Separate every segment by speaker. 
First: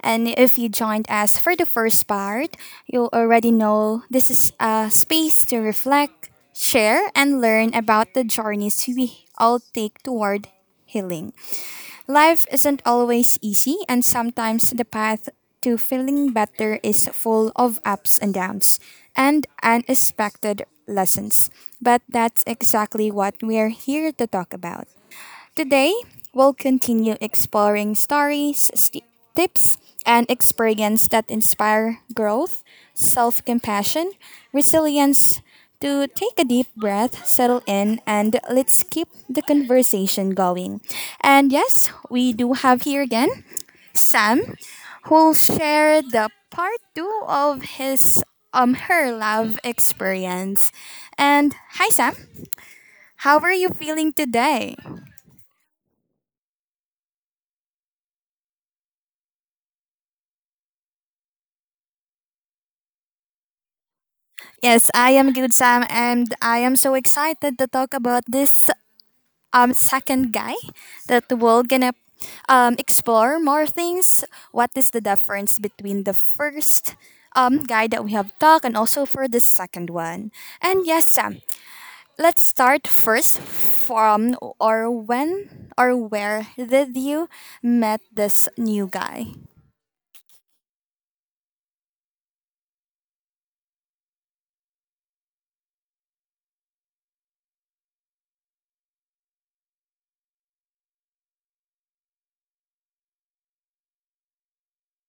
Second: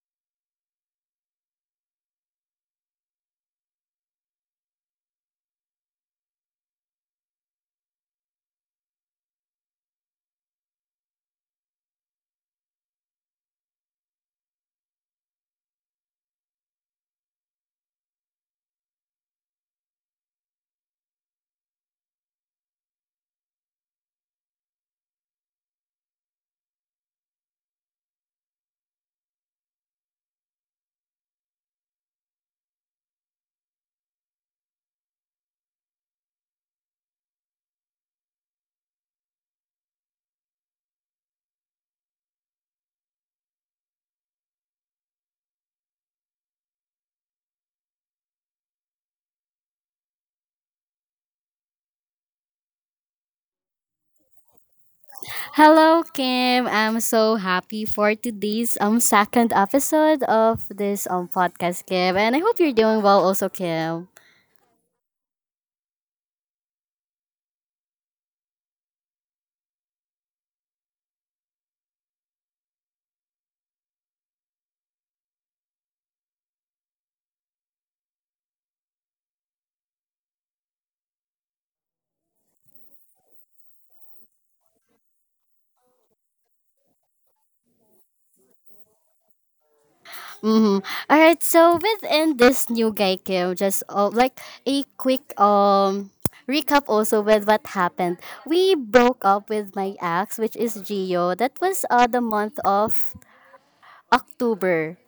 Speaker 1: and if you joined us for the first part, you already know this is a space to reflect, share, and learn about the journeys we all take toward healing. Life isn't always easy, and sometimes the path to feeling better is full of ups and downs and unexpected lessons. But that's exactly what we're here to talk about. Today, we'll continue exploring stories, tips, and experiences that inspire growth, self-compassion, resilience. To take a deep breath, settle in, and let's keep the conversation going. And yes, we do have here again Sam, who'll share the part two of his her love experience. And hi Sam, how are you feeling today?
Speaker 2: Hello, Kim. I'm so happy for today's second episode of this podcast, Kim, and I hope you're doing well, also, Kim.
Speaker 1: Yes, I am good, Sam, and I am so excited to talk about this second guy that we're gonna explore more things. What is the difference between the first guy that we have talked and also for the second one? And yes, Sam, let's start first from or when or where did you met this new guy?
Speaker 2: Mm-hmm. All right. So within this new guy, Kim, just like a quick recap also with what happened. We broke up with my ex, which is Gio. That was the month of October.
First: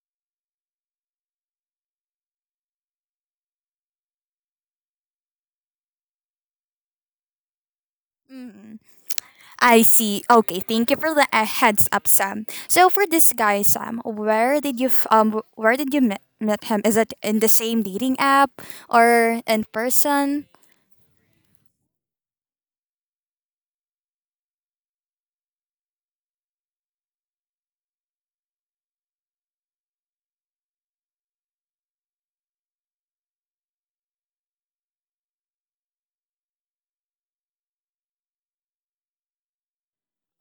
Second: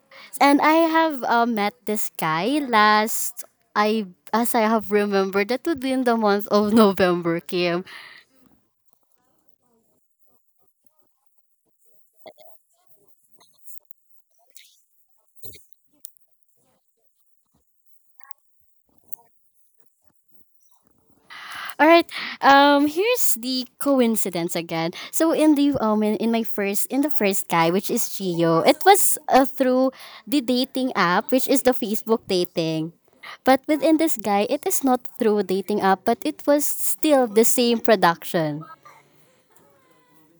Speaker 2: And I have met this guy last I as I have remembered that would be in the month of November, Kim.
Speaker 1: Mm. I see. Okay, thank you for the heads up, Sam. So for this guy, Sam, where did you where did you met him? Is it in the same dating app or in person?
Speaker 2: All right. Here's the coincidence again. So in the first guy which is Gio, it was through the dating app which is the Facebook dating. But within this guy, it is not through dating app, but it was still the same production.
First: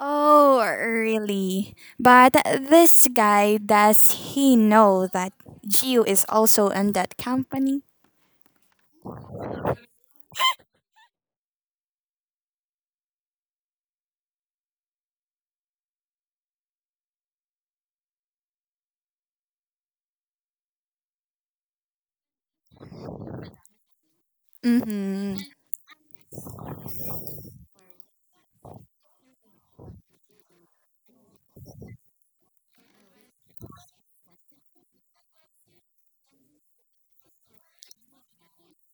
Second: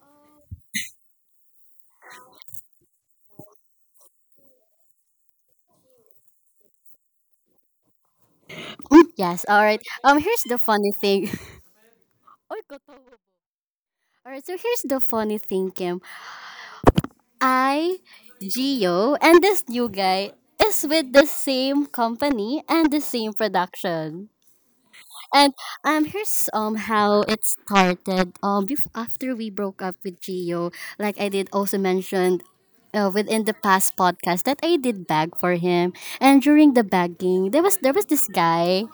Speaker 1: Oh, really? But this guy, does he know that Gio is also in that company?
Speaker 2: Yes, all right. Here's the funny thing. Oy, katawa. All right, so here's the funny thing, Kim. I, Gio, and this new guy is with the same company and the same production.
Speaker 1: Mm-hmm.
Speaker 2: And here's how it started. After we broke up with Gio, like I did also mentioned. Within the past podcast that I did bag for him, and during the bagging, there was this guy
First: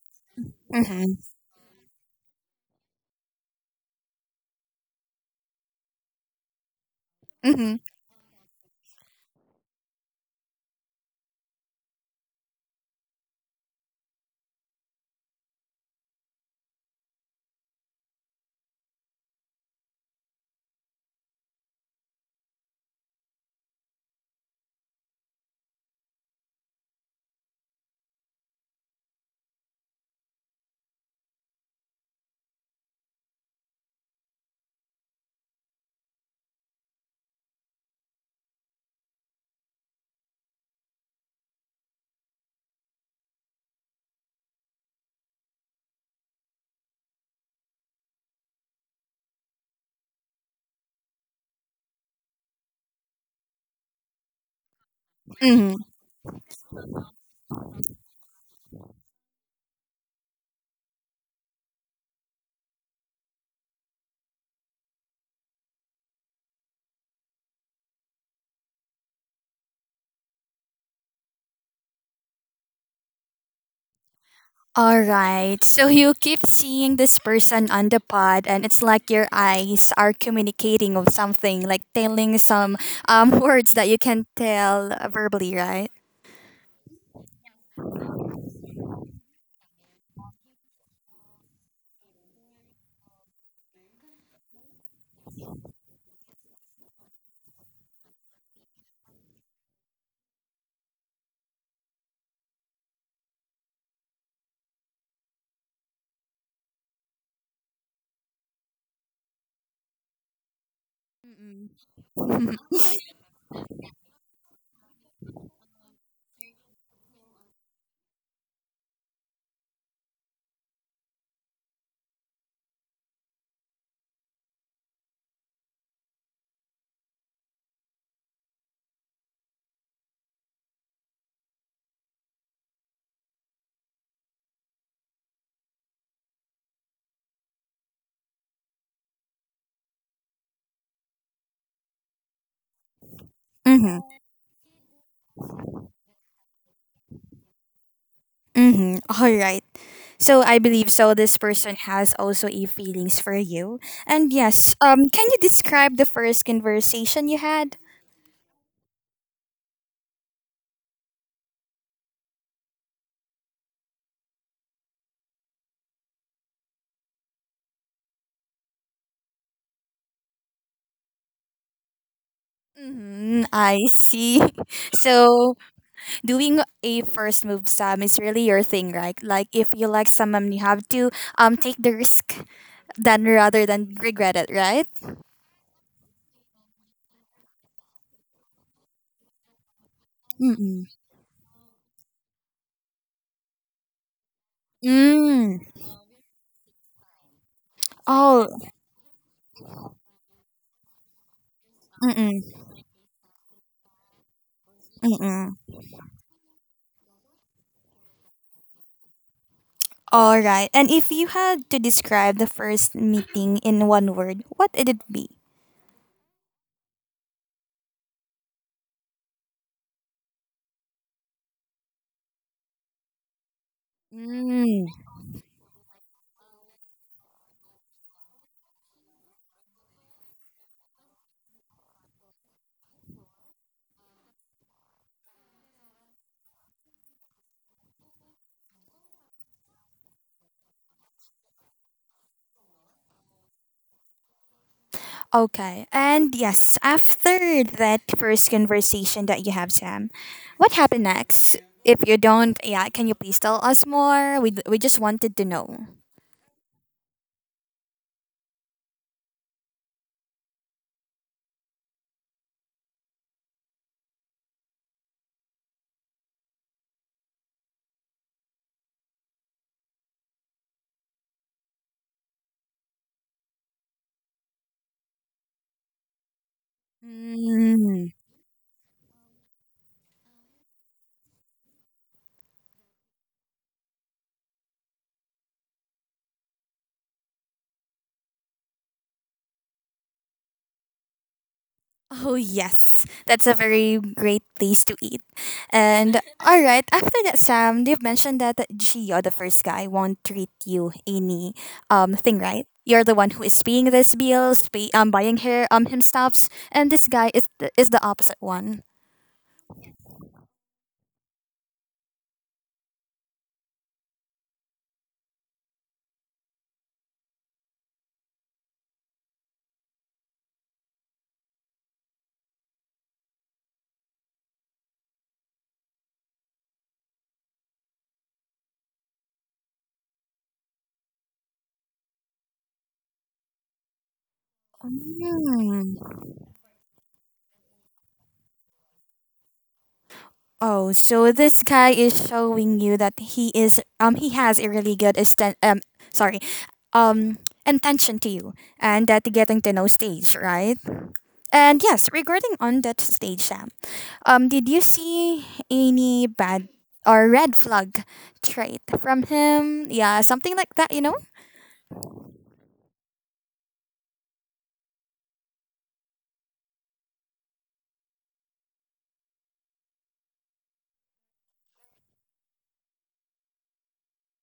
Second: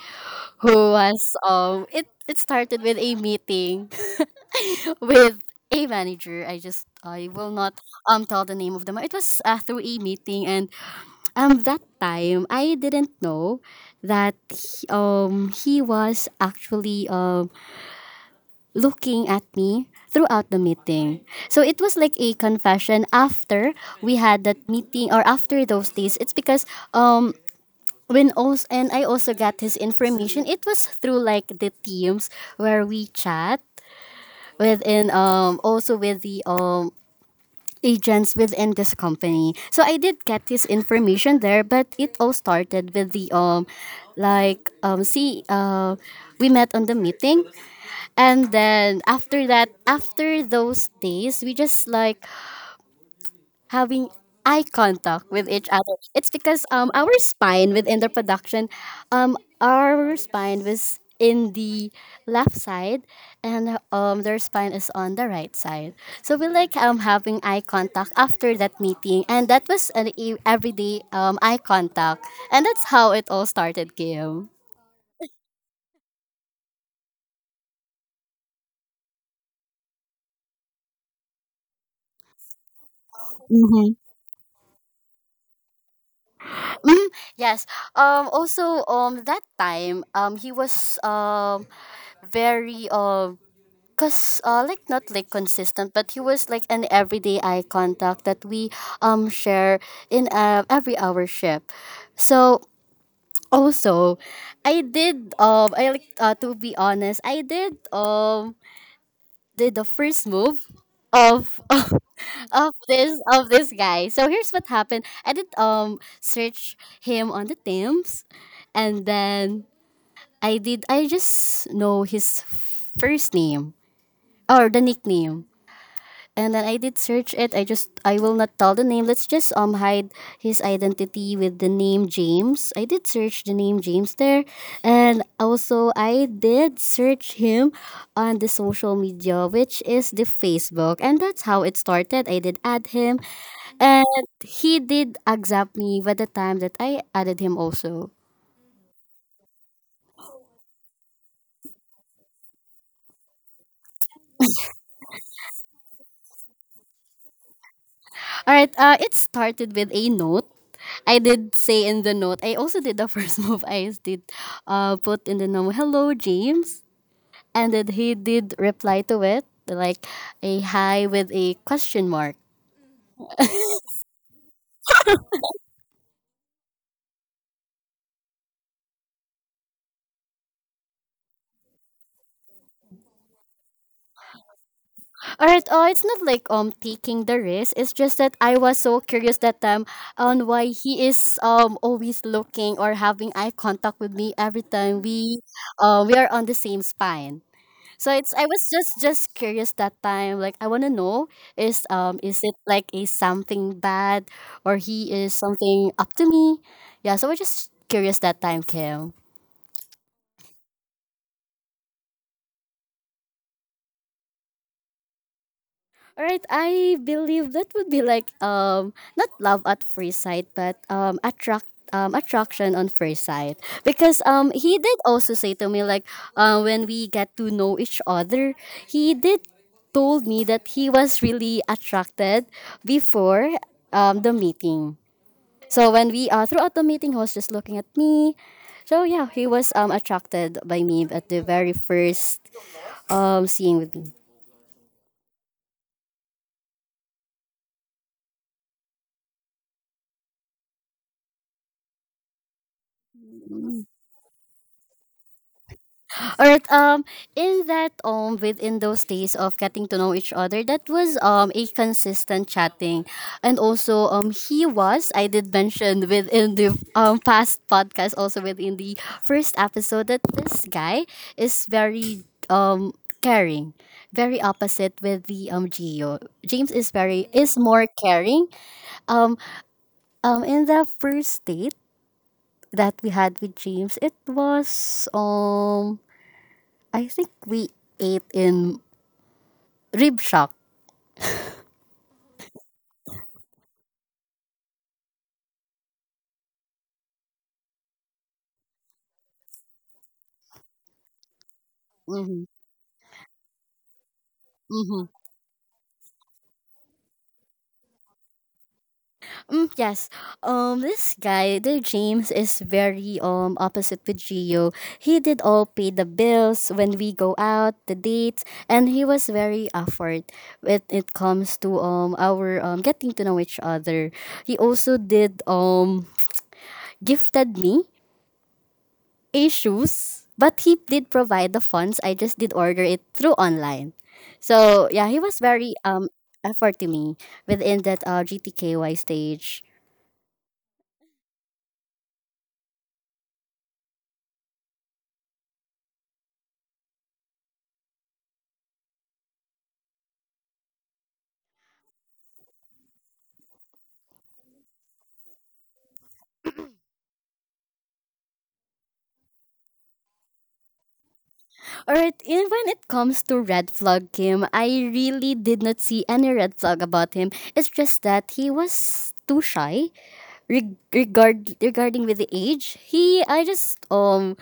Speaker 2: who
Speaker 1: Mm-hmm.
Speaker 2: was it it started with a meeting with a manager. I will
Speaker 1: Mm-hmm.
Speaker 2: not tell the name of them. It was through a meeting, and that time I didn't know that he was actually looking at me throughout the meeting. So it was like a confession after we had that meeting or after those days. It's because um when also and I also got his information. It was through like the teams where we chat within also with the agents within this company. So I did get this information there, but it all started with the like see we met on the meeting, and then after that, after those days, we just like having eye contact with each
Speaker 1: Mm-hmm.
Speaker 2: other. It's because our spine within the production, our spine was in the left side, and their spine is on the right side. So we like having eye contact after that meeting, and that was an everyday eye contact, and that's how it all started, Kim.
Speaker 1: All right. So you keep seeing this person on the pod, and it's like your eyes are communicating of something, like telling some words that
Speaker 2: Mm-hmm.
Speaker 1: you can tell verbally, right?
Speaker 2: Yes. Also that time he was very Cause like not like consistent, but he was like an everyday eye contact that we share in every hour shift. So also, I did I like to be honest, I did the first move of
Speaker 1: Mm-mm.
Speaker 2: of this guy. So here's what happened. I did search him on the Thames, and then I just know his first name or the nickname, and then I did search it. I will not tell the name. Let's just hide his identity with the name James. I did search the name James there, and also I did search him on the social media, which is the Facebook, and that's how it started. I did add him, and
Speaker 1: Mm-hmm.
Speaker 2: he did accept me by the time that I added him also.
Speaker 1: Mm-hmm. All right. So I believe so. This person has also a feelings for you, and yes. Can you describe the first conversation you had?
Speaker 2: All right. It started with a note. I did say in the note. I also did the first move. I did put in the note, "Hello, James." And then he did reply to it like a hi with a question mark.
Speaker 1: Mm-hmm. Mm, I see. So doing a first move Sam is really your thing, right? Like if you like someone, you have to take the risk then rather than regret it, right?
Speaker 2: Alright, oh, it's not like taking the risk. It's just that I was so curious that time on why
Speaker 1: Mm-mm.
Speaker 2: he is always looking or having eye contact with me every time
Speaker 1: Mm.
Speaker 2: we are on the same spine. So it's I
Speaker 1: Oh.
Speaker 2: was just curious that time. Like I wanna know is
Speaker 1: Mm-mm.
Speaker 2: it like a something bad, or he is
Speaker 1: Mm-mm.
Speaker 2: something up to me? Yeah, so we're just curious that time, Kim.
Speaker 1: All right. And if you had to describe the first meeting in one word, what would it be?
Speaker 2: Alright, I believe that would be like not love at first sight, but attraction on first sight. Because he
Speaker 1: Mm.
Speaker 2: did also say to me like when we get to know each other, he did told me that he was really attracted before the meeting. So when we throughout the meeting, he was just looking at me. So yeah, he was attracted by me at the very first seeing with me.
Speaker 1: Okay. And yes, after that first conversation that you have, Sam, what happened next? If you don't, yeah, can you please tell us more? We just wanted to know.
Speaker 2: Alright, in that within those days of getting to know each other, that was a consistent chatting, and also he was I did mention within the past podcast also within the first episode that this guy is very caring, very opposite with the Gio. James is more
Speaker 1: Mm.
Speaker 2: caring. Um, in the first date that we had with James, it was I think we ate in Rib Shack.
Speaker 1: Oh, yes. That's a very great place to eat. And all right, after that, Sam, you've mentioned that Gio, the first guy, won't treat you any thing,
Speaker 2: Mm-hmm.
Speaker 1: right? You're the one who is paying these bills, pay,
Speaker 2: Mm-hmm.
Speaker 1: buying her him stuffs, and this guy is is the opposite one.
Speaker 2: Mm, yes. This guy, the James, is very opposite with Gio. He did all pay the bills when we go out, the dates, and he was very afford when it comes to our getting to know each other. He also did gifted me issues, but he did provide the funds. I just did order it through online. So yeah, he was very
Speaker 1: Hmm.
Speaker 2: effort to me within that GTKY stage.
Speaker 1: Oh, so this guy is showing you that he is he has a really good sorry um intention to you and that getting to know stage, right? And yes, regarding on that stage, Sam, did you see any bad or red flag trait from him? Yeah, something like that, you know?
Speaker 2: All right, and when it comes to red flag, Kim, I really did not see any red flag about him. It's just that he was too shy regarding with the age. He I just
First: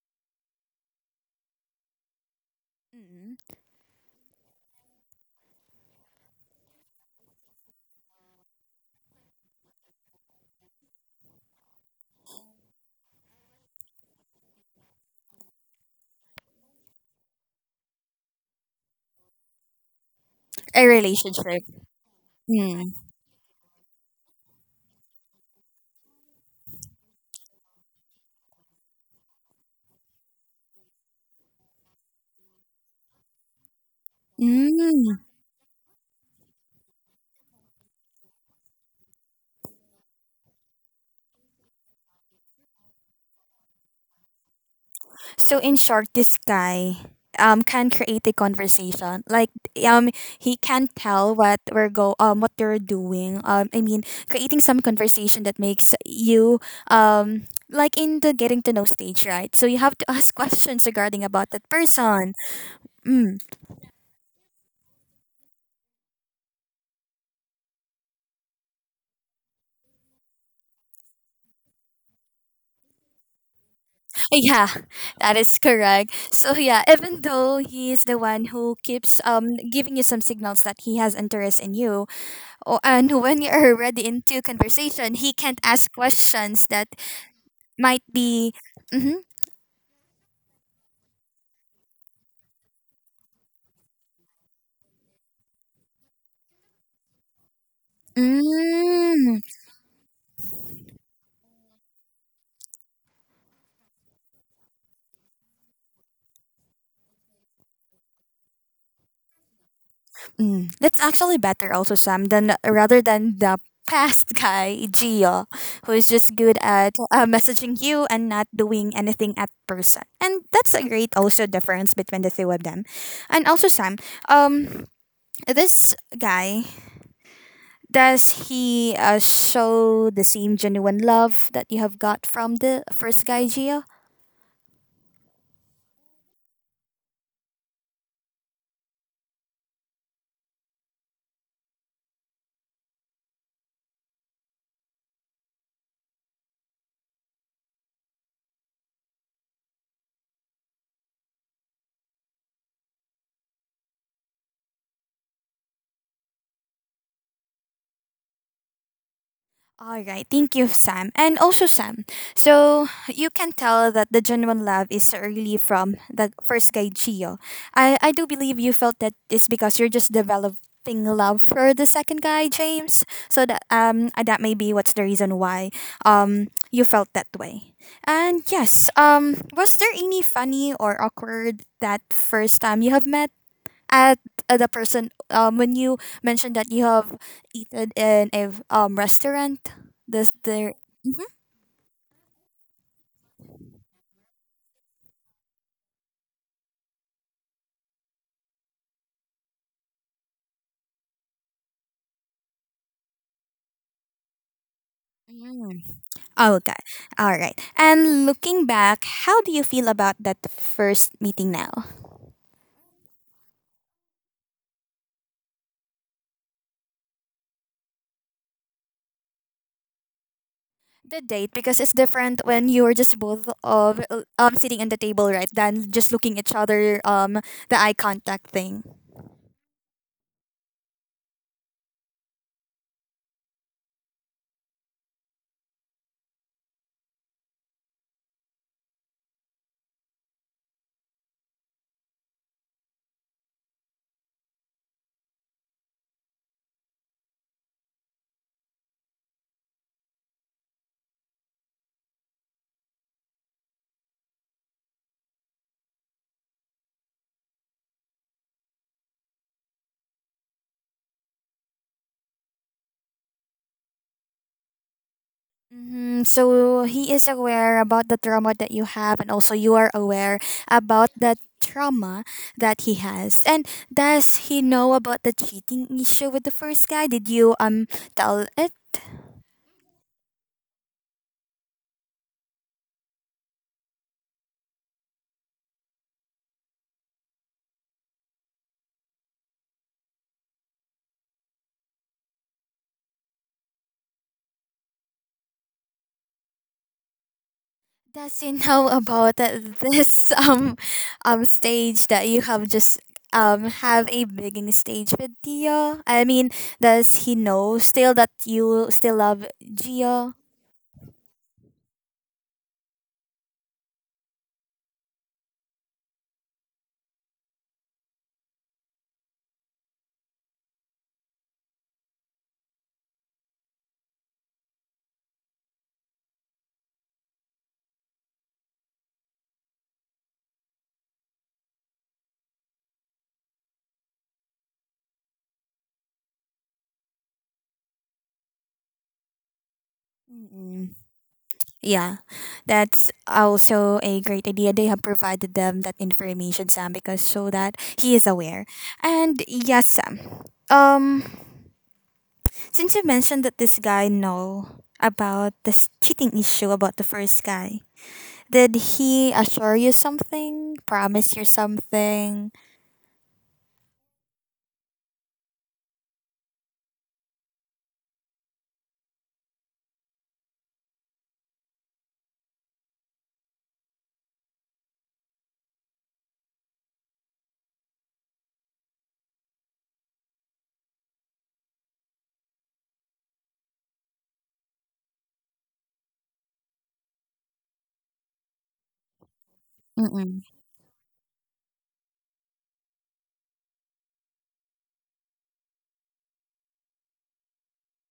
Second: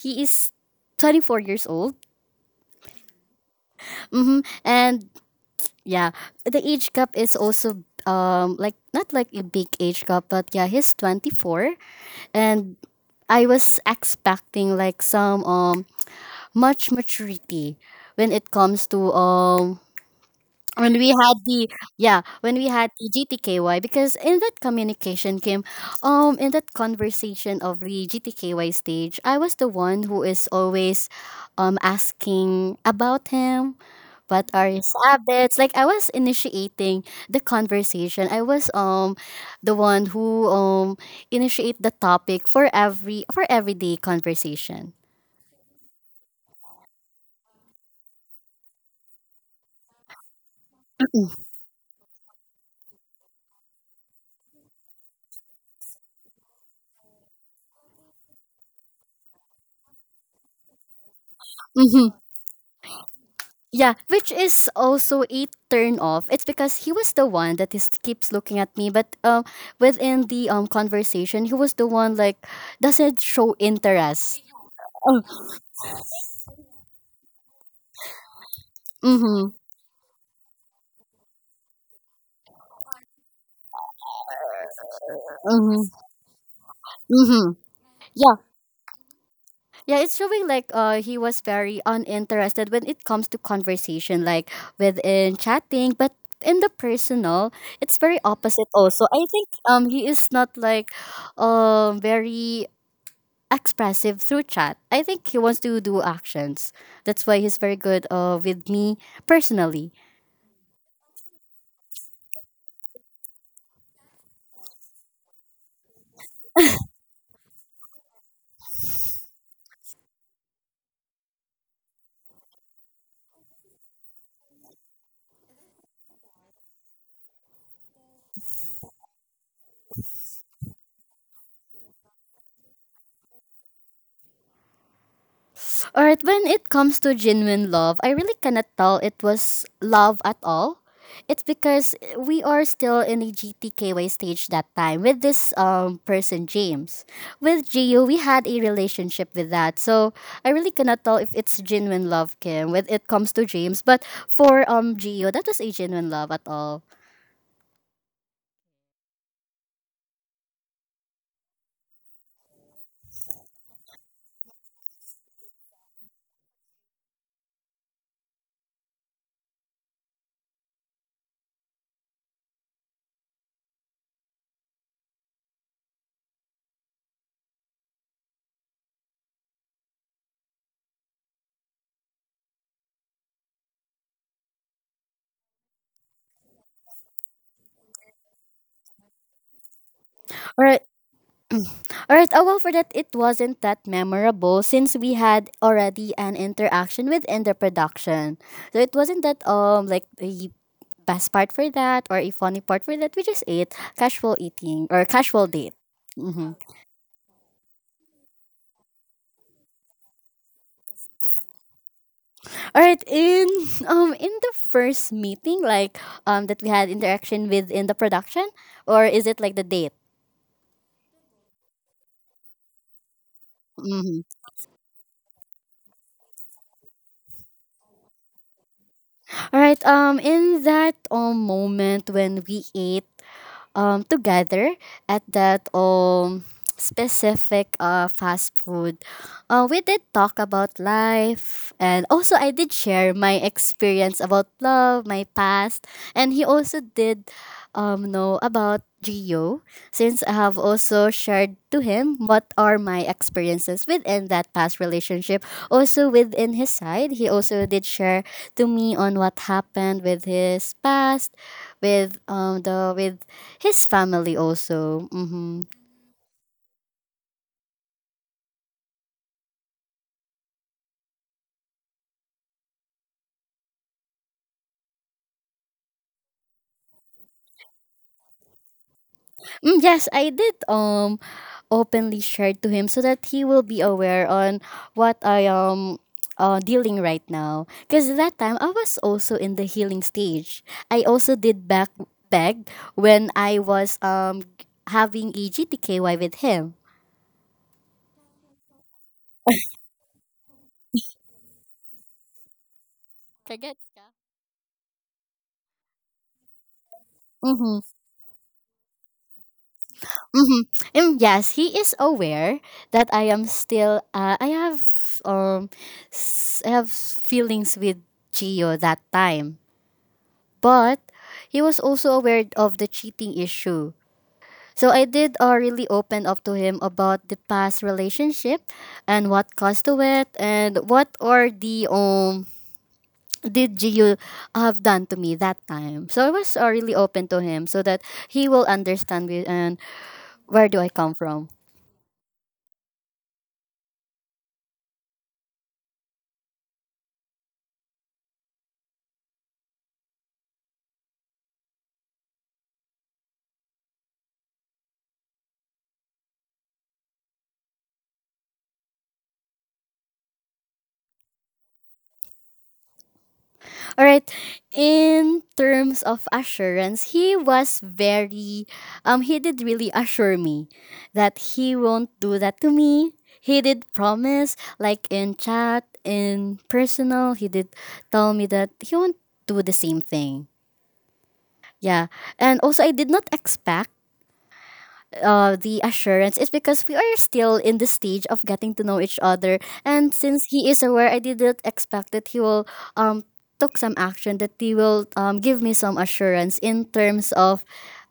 Speaker 2: he is 24 years old.
Speaker 1: Mm.
Speaker 2: Mm-hmm. And yeah, the age gap is also like not like a big age gap, but yeah, he's 24, and I was expecting like some much maturity when it comes to
Speaker 1: A
Speaker 2: when we had
Speaker 1: relationship.
Speaker 2: the yeah, when we
Speaker 1: Mm.
Speaker 2: had the GTKY, because in that conversation of the GTKY stage, I was the one who is always asking about him, what are his
Speaker 1: Mm.
Speaker 2: habits? Like I was initiating the conversation. I was The one who initiate the topic for everyday conversation.
Speaker 1: So in short, this guy can create a conversation. Like um he can tell what we're go what they're doing. I mean creating some conversation that makes you like in the getting to know stage, right? So you have to ask questions regarding about that
Speaker 2: Mm-hmm.
Speaker 1: person. Mm.
Speaker 2: Yeah, which is also a turn off. It's because he was the one that is keeps looking at me, but within the conversation, he was the one like doesn't show interest.
Speaker 1: Yeah,
Speaker 2: Oh,
Speaker 1: that is correct. So yeah, even though he is the one who keeps
Speaker 2: mm-hmm.
Speaker 1: giving you some signals that he has interest in you, And when you're already into conversation, he can't
Speaker 2: Mm-hmm.
Speaker 1: ask questions that
Speaker 2: Mm-hmm.
Speaker 1: might be. Mm-hmm.
Speaker 2: Yeah, it's showing like he was very uninterested when it comes to conversation, like within chatting, but in the personal, it's very opposite also. I
Speaker 1: Mm,
Speaker 2: think he is not like very expressive through chat. I think he wants to do actions. That's why he's very good with me personally.
Speaker 1: mm. That's actually better, also, Sam, than rather than the past guy, Gio, who is just good at messaging you and not doing anything at person. And that's a great also difference between the two of them. And also, Sam, um, this guy does he show the same genuine love that you have got from the first guy Gio?
Speaker 2: Alright, when it comes to genuine love, I really cannot tell it was love at all. It's because we are still in a GTKY stage that time with this person James. With Gio, we had a relationship with that, so I really cannot tell if it's genuine love, Kim, when it comes to James. But for Gio, that was a genuine love at all.
Speaker 1: All right, thank you, Sam. And also, Sam, so you can tell that the genuine love is really from the first guy, Gio. I do believe you felt that it's because you're just developing love for the second guy, James. So that that may be what's the reason why you felt that way. And yes, was there any funny or awkward that first time you have met? At the person when you mentioned that you have eaten in a restaurant does there
Speaker 2: Alright.
Speaker 1: Mhm.
Speaker 2: Alright, oh well, for that, it wasn't that memorable since we had already an interaction within the production. So it wasn't that, like the best part for that or a funny part for that. We just ate casual eating or casual date.
Speaker 1: Mm.
Speaker 2: Mm-hmm.
Speaker 1: Okay, all right. And looking back, how do you feel about that first meeting now?
Speaker 2: All right, in in the first meeting, like that we had interaction with in the production, or is it like the date?
Speaker 1: The date, because it's different when you're just both of
Speaker 2: Mm-hmm.
Speaker 1: sitting at the table, right, than just looking each other, the eye contact thing.
Speaker 2: All right. In that moment when we ate together at that specific fast food. We did talk about life, and also I did share my experience about love, my past, and he also did know about Gio since I have also shared to him what are my experiences within that past relationship. Also within his side, he also did share to me on what happened with his past, with the with his family also. Mhm.
Speaker 1: Hmm. So he is aware about the trauma that you have, and also you are aware about the trauma that he has. And does he know about the cheating issue with the first guy? Did you tell it?
Speaker 2: Mm, yes, I did openly share to him so that he will be aware on what I am dealing right now. Cause that time I was also in the healing stage. I also did back beg when I was having a GTKY with him.
Speaker 1: Does he know about this stage that you have just
Speaker 2: Kagets ka?
Speaker 1: have a begging stage with Tio? I mean, does he know still that you still love Gio?
Speaker 2: Mm-hmm. And yes, he is aware that I am still. I have um, I have feelings with Gio that time, but he was also aware of the cheating issue. So I did really open up to him about the past relationship and what caused to it, and what are the did Gio have done to me that time. So I was really open to him so that he will understand me and where do I
Speaker 1: Mm-mm.
Speaker 2: come from.
Speaker 1: Yeah, that's also a great idea. They have provided them that information, Sam, because so that he is aware. And yes, Sam. Um, since you mentioned that this guy know about this cheating issue about the first guy, did he assure you something? Promise you something?
Speaker 2: All right. In terms of assurance, he was very he did really assure me that he won't do that to me. He did promise like in chat, in personal, he did tell me that he won't do the same thing. Yeah. And also I did not expect the assurance is because we are still in the stage of getting to know each other. And since
Speaker 1: Mm-mm.
Speaker 2: he is aware, I didn't expect that he will um took some action, that he will give me some assurance in terms of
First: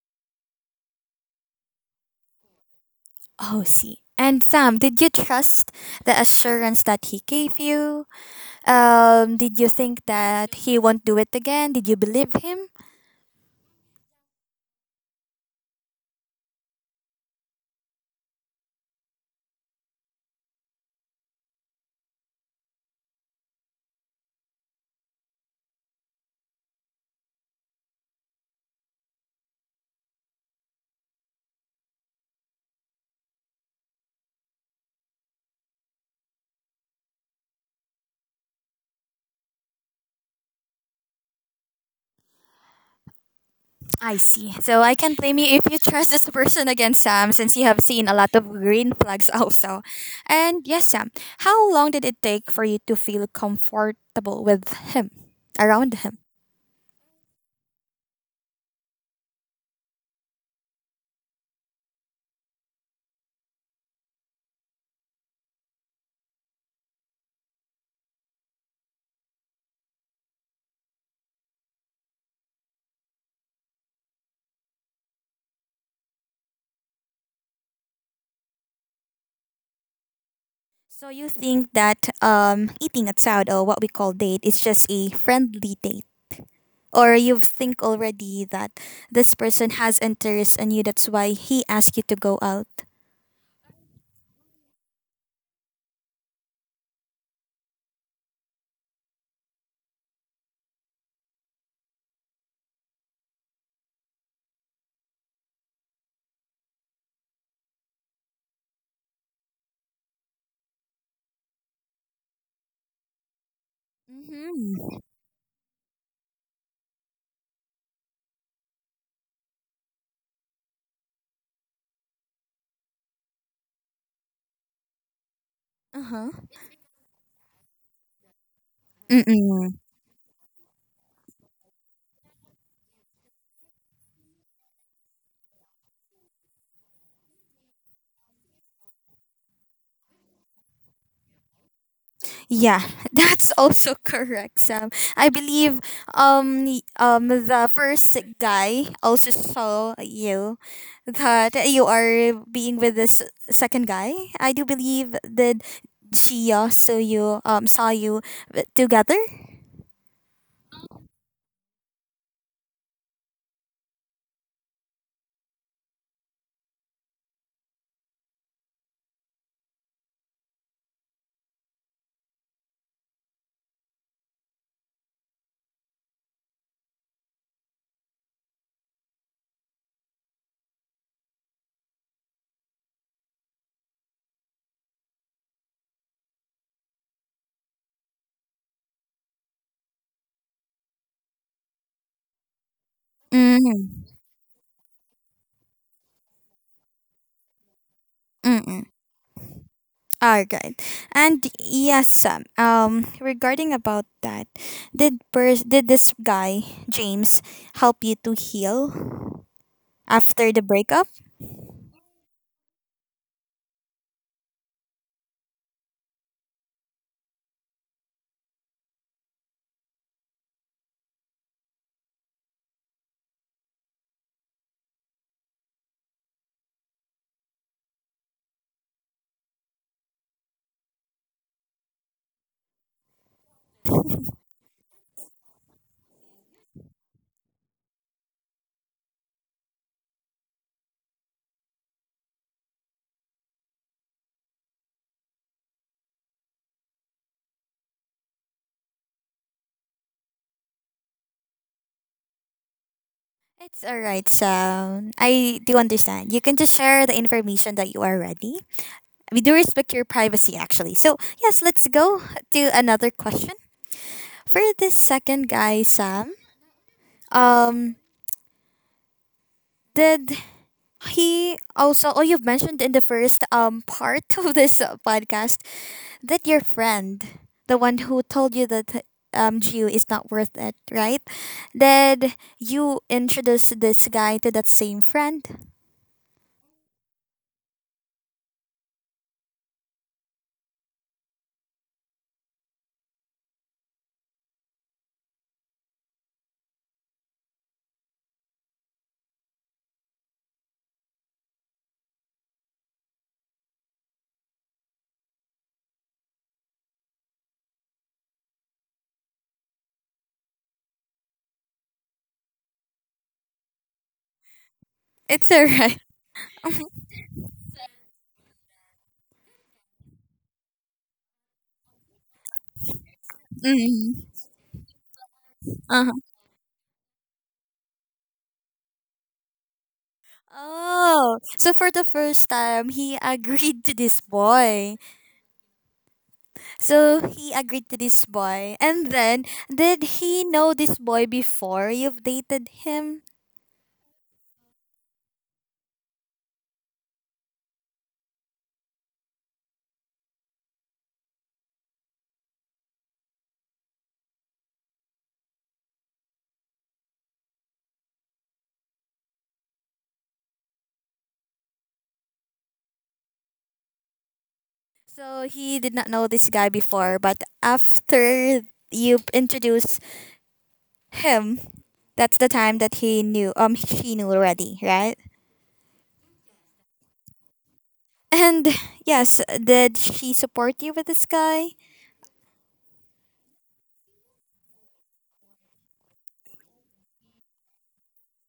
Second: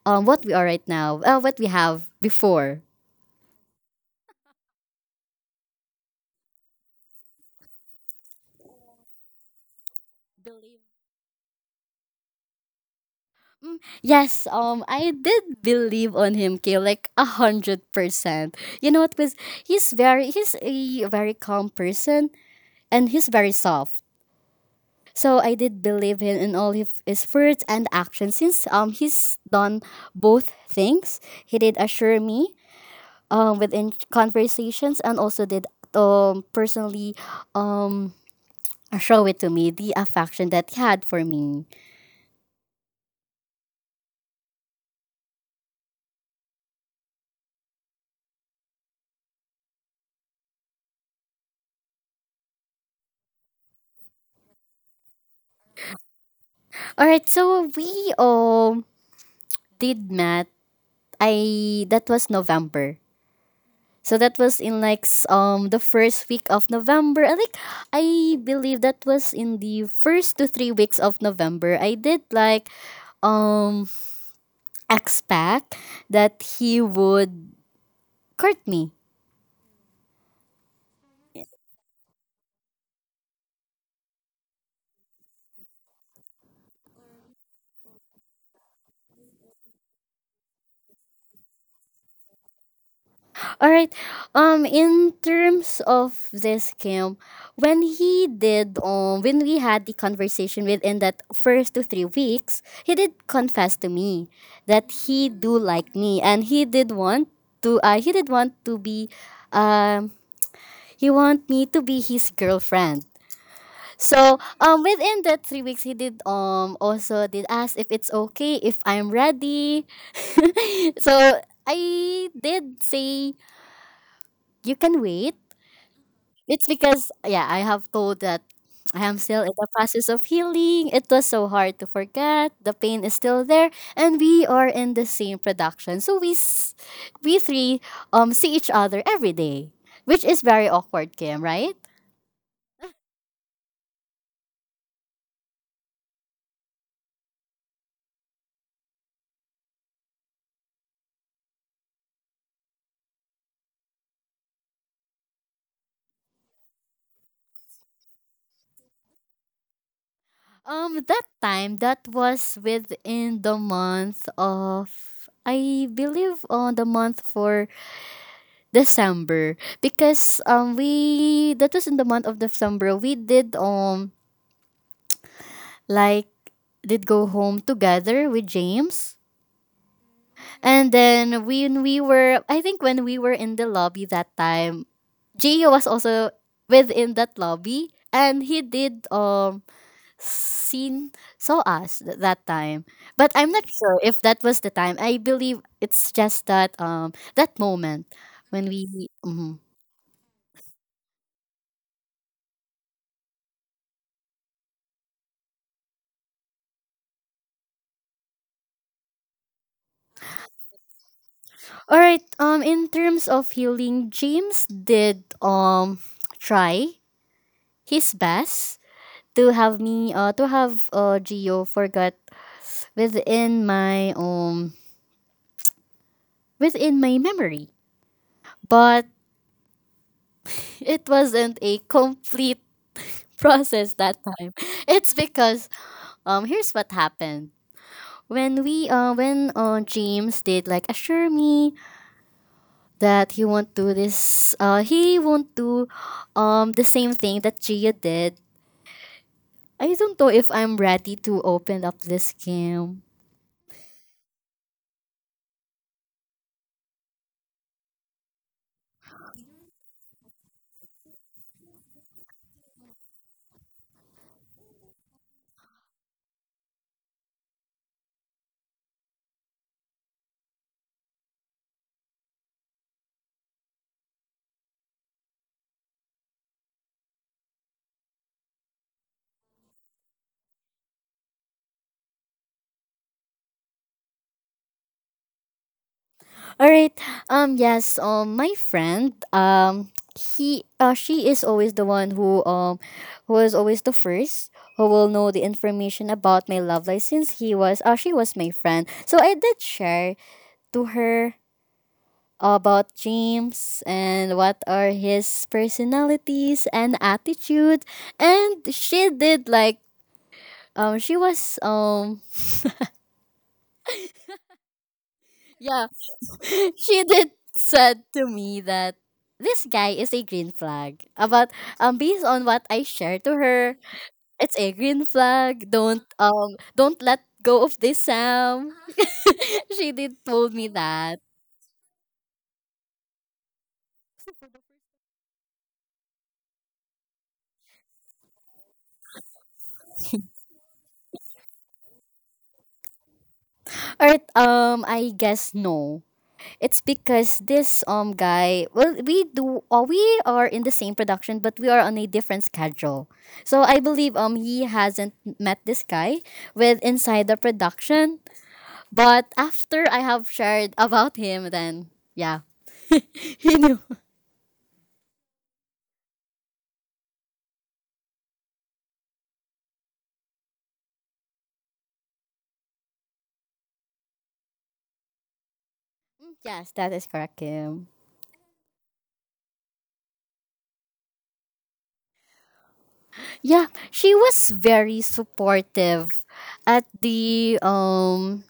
Speaker 2: what we are right now, what we have before.
Speaker 1: Oh, see. And Sam, did you trust the assurance that he gave you? Did you think that he won't do it again? Did you believe him?
Speaker 2: Mm, yes, I did believe on him, Kay, like 100%. You know what? Because he's a very calm person, and he's very soft. So I did believe him in all of his words and actions, since he's done both things. He did assure me within conversations, and also did personally um show it to me the affection that he had for me.
Speaker 1: I see. So I can blame you if you trust this person again, Sam, since you have seen a lot of green flags also. And yes, Sam, how long did it take for you to feel comfortable with him, around him?
Speaker 2: All right, so we did met. I That was November. So that was in like the first week of November. I think I believe that was in the first to 3 weeks of November. I did like um expect that he would court me.
Speaker 1: So you think that eating at out or what we call date is just a friendly date? Or you think already that this person has interest in you, that's why he asked you to go out?
Speaker 2: All right. In terms of this, Kim, when he did when we had the conversation within that first 2-3 weeks, he did confess to me that he do like me, and he did want to he did want to be um he want me to be his girlfriend. So
Speaker 1: Mm-hmm.
Speaker 2: within that 3 weeks he did also did ask if it's okay, if I'm ready. So I did say, you can wait.
Speaker 1: Uh-huh.
Speaker 2: It's because, yeah, I have told that I am still in the
Speaker 1: Mm-mm.
Speaker 2: process of healing. It was so hard to forget. The pain is still there, and we are in the same production. So we three see each other every day, which is very awkward, Kim, right?
Speaker 1: Yeah, that's also correct, Sam. I believe the first guy also saw you that you are being with this second guy. I do believe that she also you saw you together.
Speaker 2: That time, that was within the month of, I believe, on the month for December, because we that was in the month of December. We did like did go home together with James, and then when we were, I think when we were in the lobby that time, Gio was also within that lobby, and he did seen saw us that time. But I'm not sure
Speaker 1: Mm-hmm.
Speaker 2: if that was the time. I believe it's just that that moment when
Speaker 1: Mm-hmm.
Speaker 2: we mhm.
Speaker 1: All right. And yes, Sam. Regarding about that, did this guy James help you to heal after the breakup?
Speaker 2: All right. In terms of healing, James did try his best to have me to have Geo forget within my um within my memory, but it wasn't a complete process that time. It's because here's what happened. When we when James did like assure me that he won't do this he won't do the same thing that Gia did. I don't know if I'm ready to open up this game.
Speaker 1: It's all right, Sam. I do understand. You can just share the information that you are ready. We do respect your privacy, actually. So, yes, let's go to another question. For this second guy, Sam, um, did he also, oh, you've mentioned in the first part of this podcast that your friend, the one who told you that Gio is not worth it, right? Did you introduce this guy to that same friend?
Speaker 2: All right. Yes, my friend, he she is always the one who is always the first who will know the information about my love life, since he was she was my friend. So I did share to her about James, and what are his personalities and attitude. And she did like she was
Speaker 1: It's all
Speaker 2: yeah,
Speaker 1: right.
Speaker 2: she did said to me that this guy is a green flag. About based on what I shared to her,
Speaker 1: Mhm.
Speaker 2: it's a green flag.
Speaker 1: Uh-huh.
Speaker 2: Don't let go of this, Sam. She did told me that.
Speaker 1: Oh, so for the first time, he agreed to this boy. So he agreed to this boy. And then, did he know this boy before you've dated him?
Speaker 2: Or I guess no. It's because this guy, well, we do we are in the same production, but we are on a different schedule. So I believe he hasn't met this guy with inside the production. But after I have shared about him, then yeah. He knew.
Speaker 1: So he did not know this guy before, but after you introduced him, that's the time that he knew, she knew already, right?
Speaker 2: Yes, that is correct, Kim.
Speaker 1: And yes, did she support you with this guy?
Speaker 2: Yeah, she was very supportive at the um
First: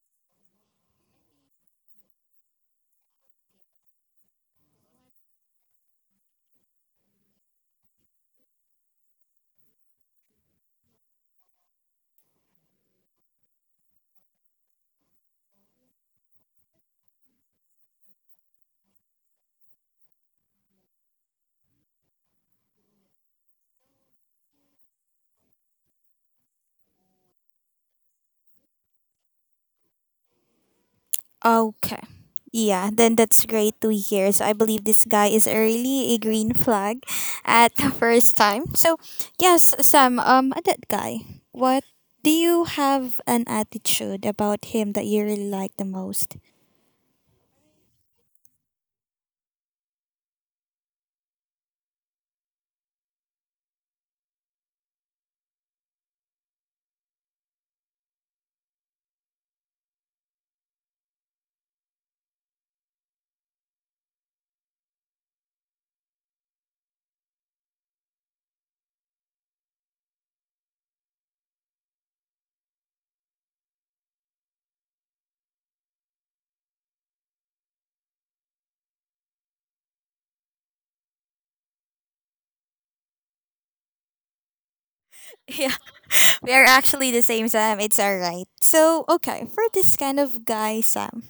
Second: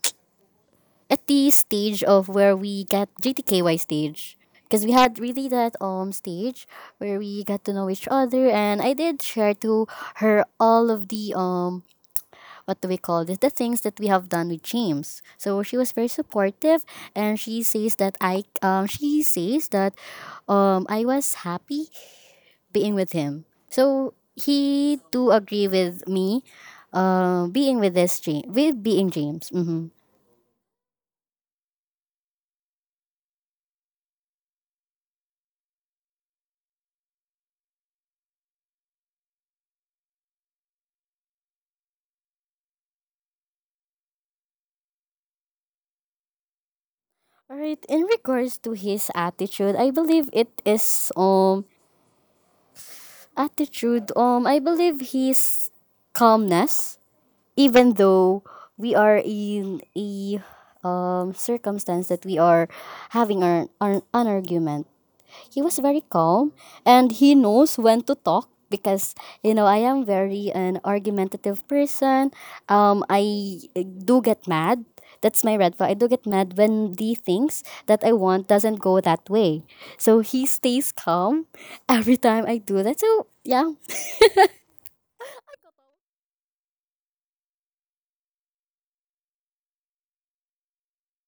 Speaker 2: at the stage of where we get JTKY stage. Because we had really that stage where we got to know each other, and I did share to her all of the what do we call this, the things that we have done with James. So she was very supportive, and she says that I was happy being with him. So he do agree with me being with this James, with being James. Mm-hmm.
Speaker 1: Okay. Yeah, then that's great to hear. So I believe this guy is really a green flag at the first time. So yes, Sam, that guy. What do you have an attitude about him that you really like the most?
Speaker 2: Alright, in regards to his attitude, I believe it is attitude. I believe his calmness. Even though we are in a circumstance that we are having our an argument, he was very calm, and he knows when to talk, because, you know, I am very an argumentative person. I do get mad. That's my red flag. I do get mad when the things that I want doesn't go that way. So he stays calm every time I do that. So yeah.
Speaker 1: Yeah, we are actually the same, Sam. It's alright. So okay, for this kind of guy, Sam.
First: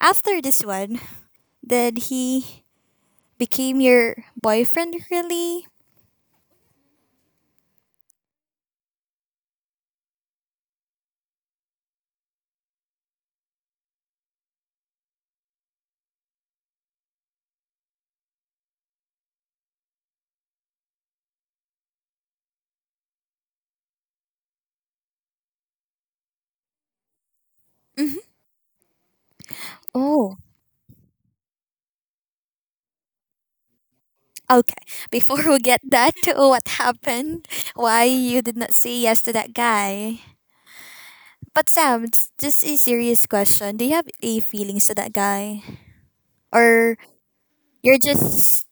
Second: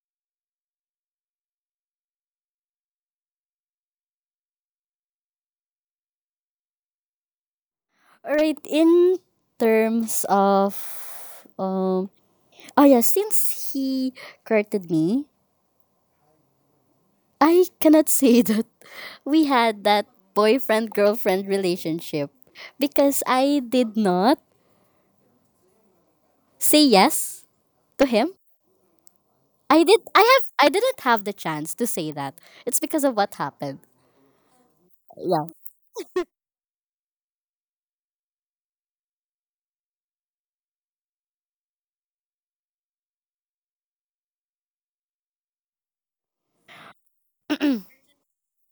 Speaker 1: After this one, did he became your boyfriend really?
Speaker 2: All right. In terms of um oh yeah, since he courted me, I cannot say that we had that boyfriend girlfriend relationship, because I did not say yes to
Speaker 1: Mm-hmm.
Speaker 2: him.
Speaker 1: Oh.
Speaker 2: I didn't have the chance to say that. It's because of what happened.
Speaker 1: Okay, before
Speaker 2: Yeah.
Speaker 1: we get that to what happened, why you did not say yes to that guy. But Sam, it's just a serious question. Do you have a feelings to that guy, or you're just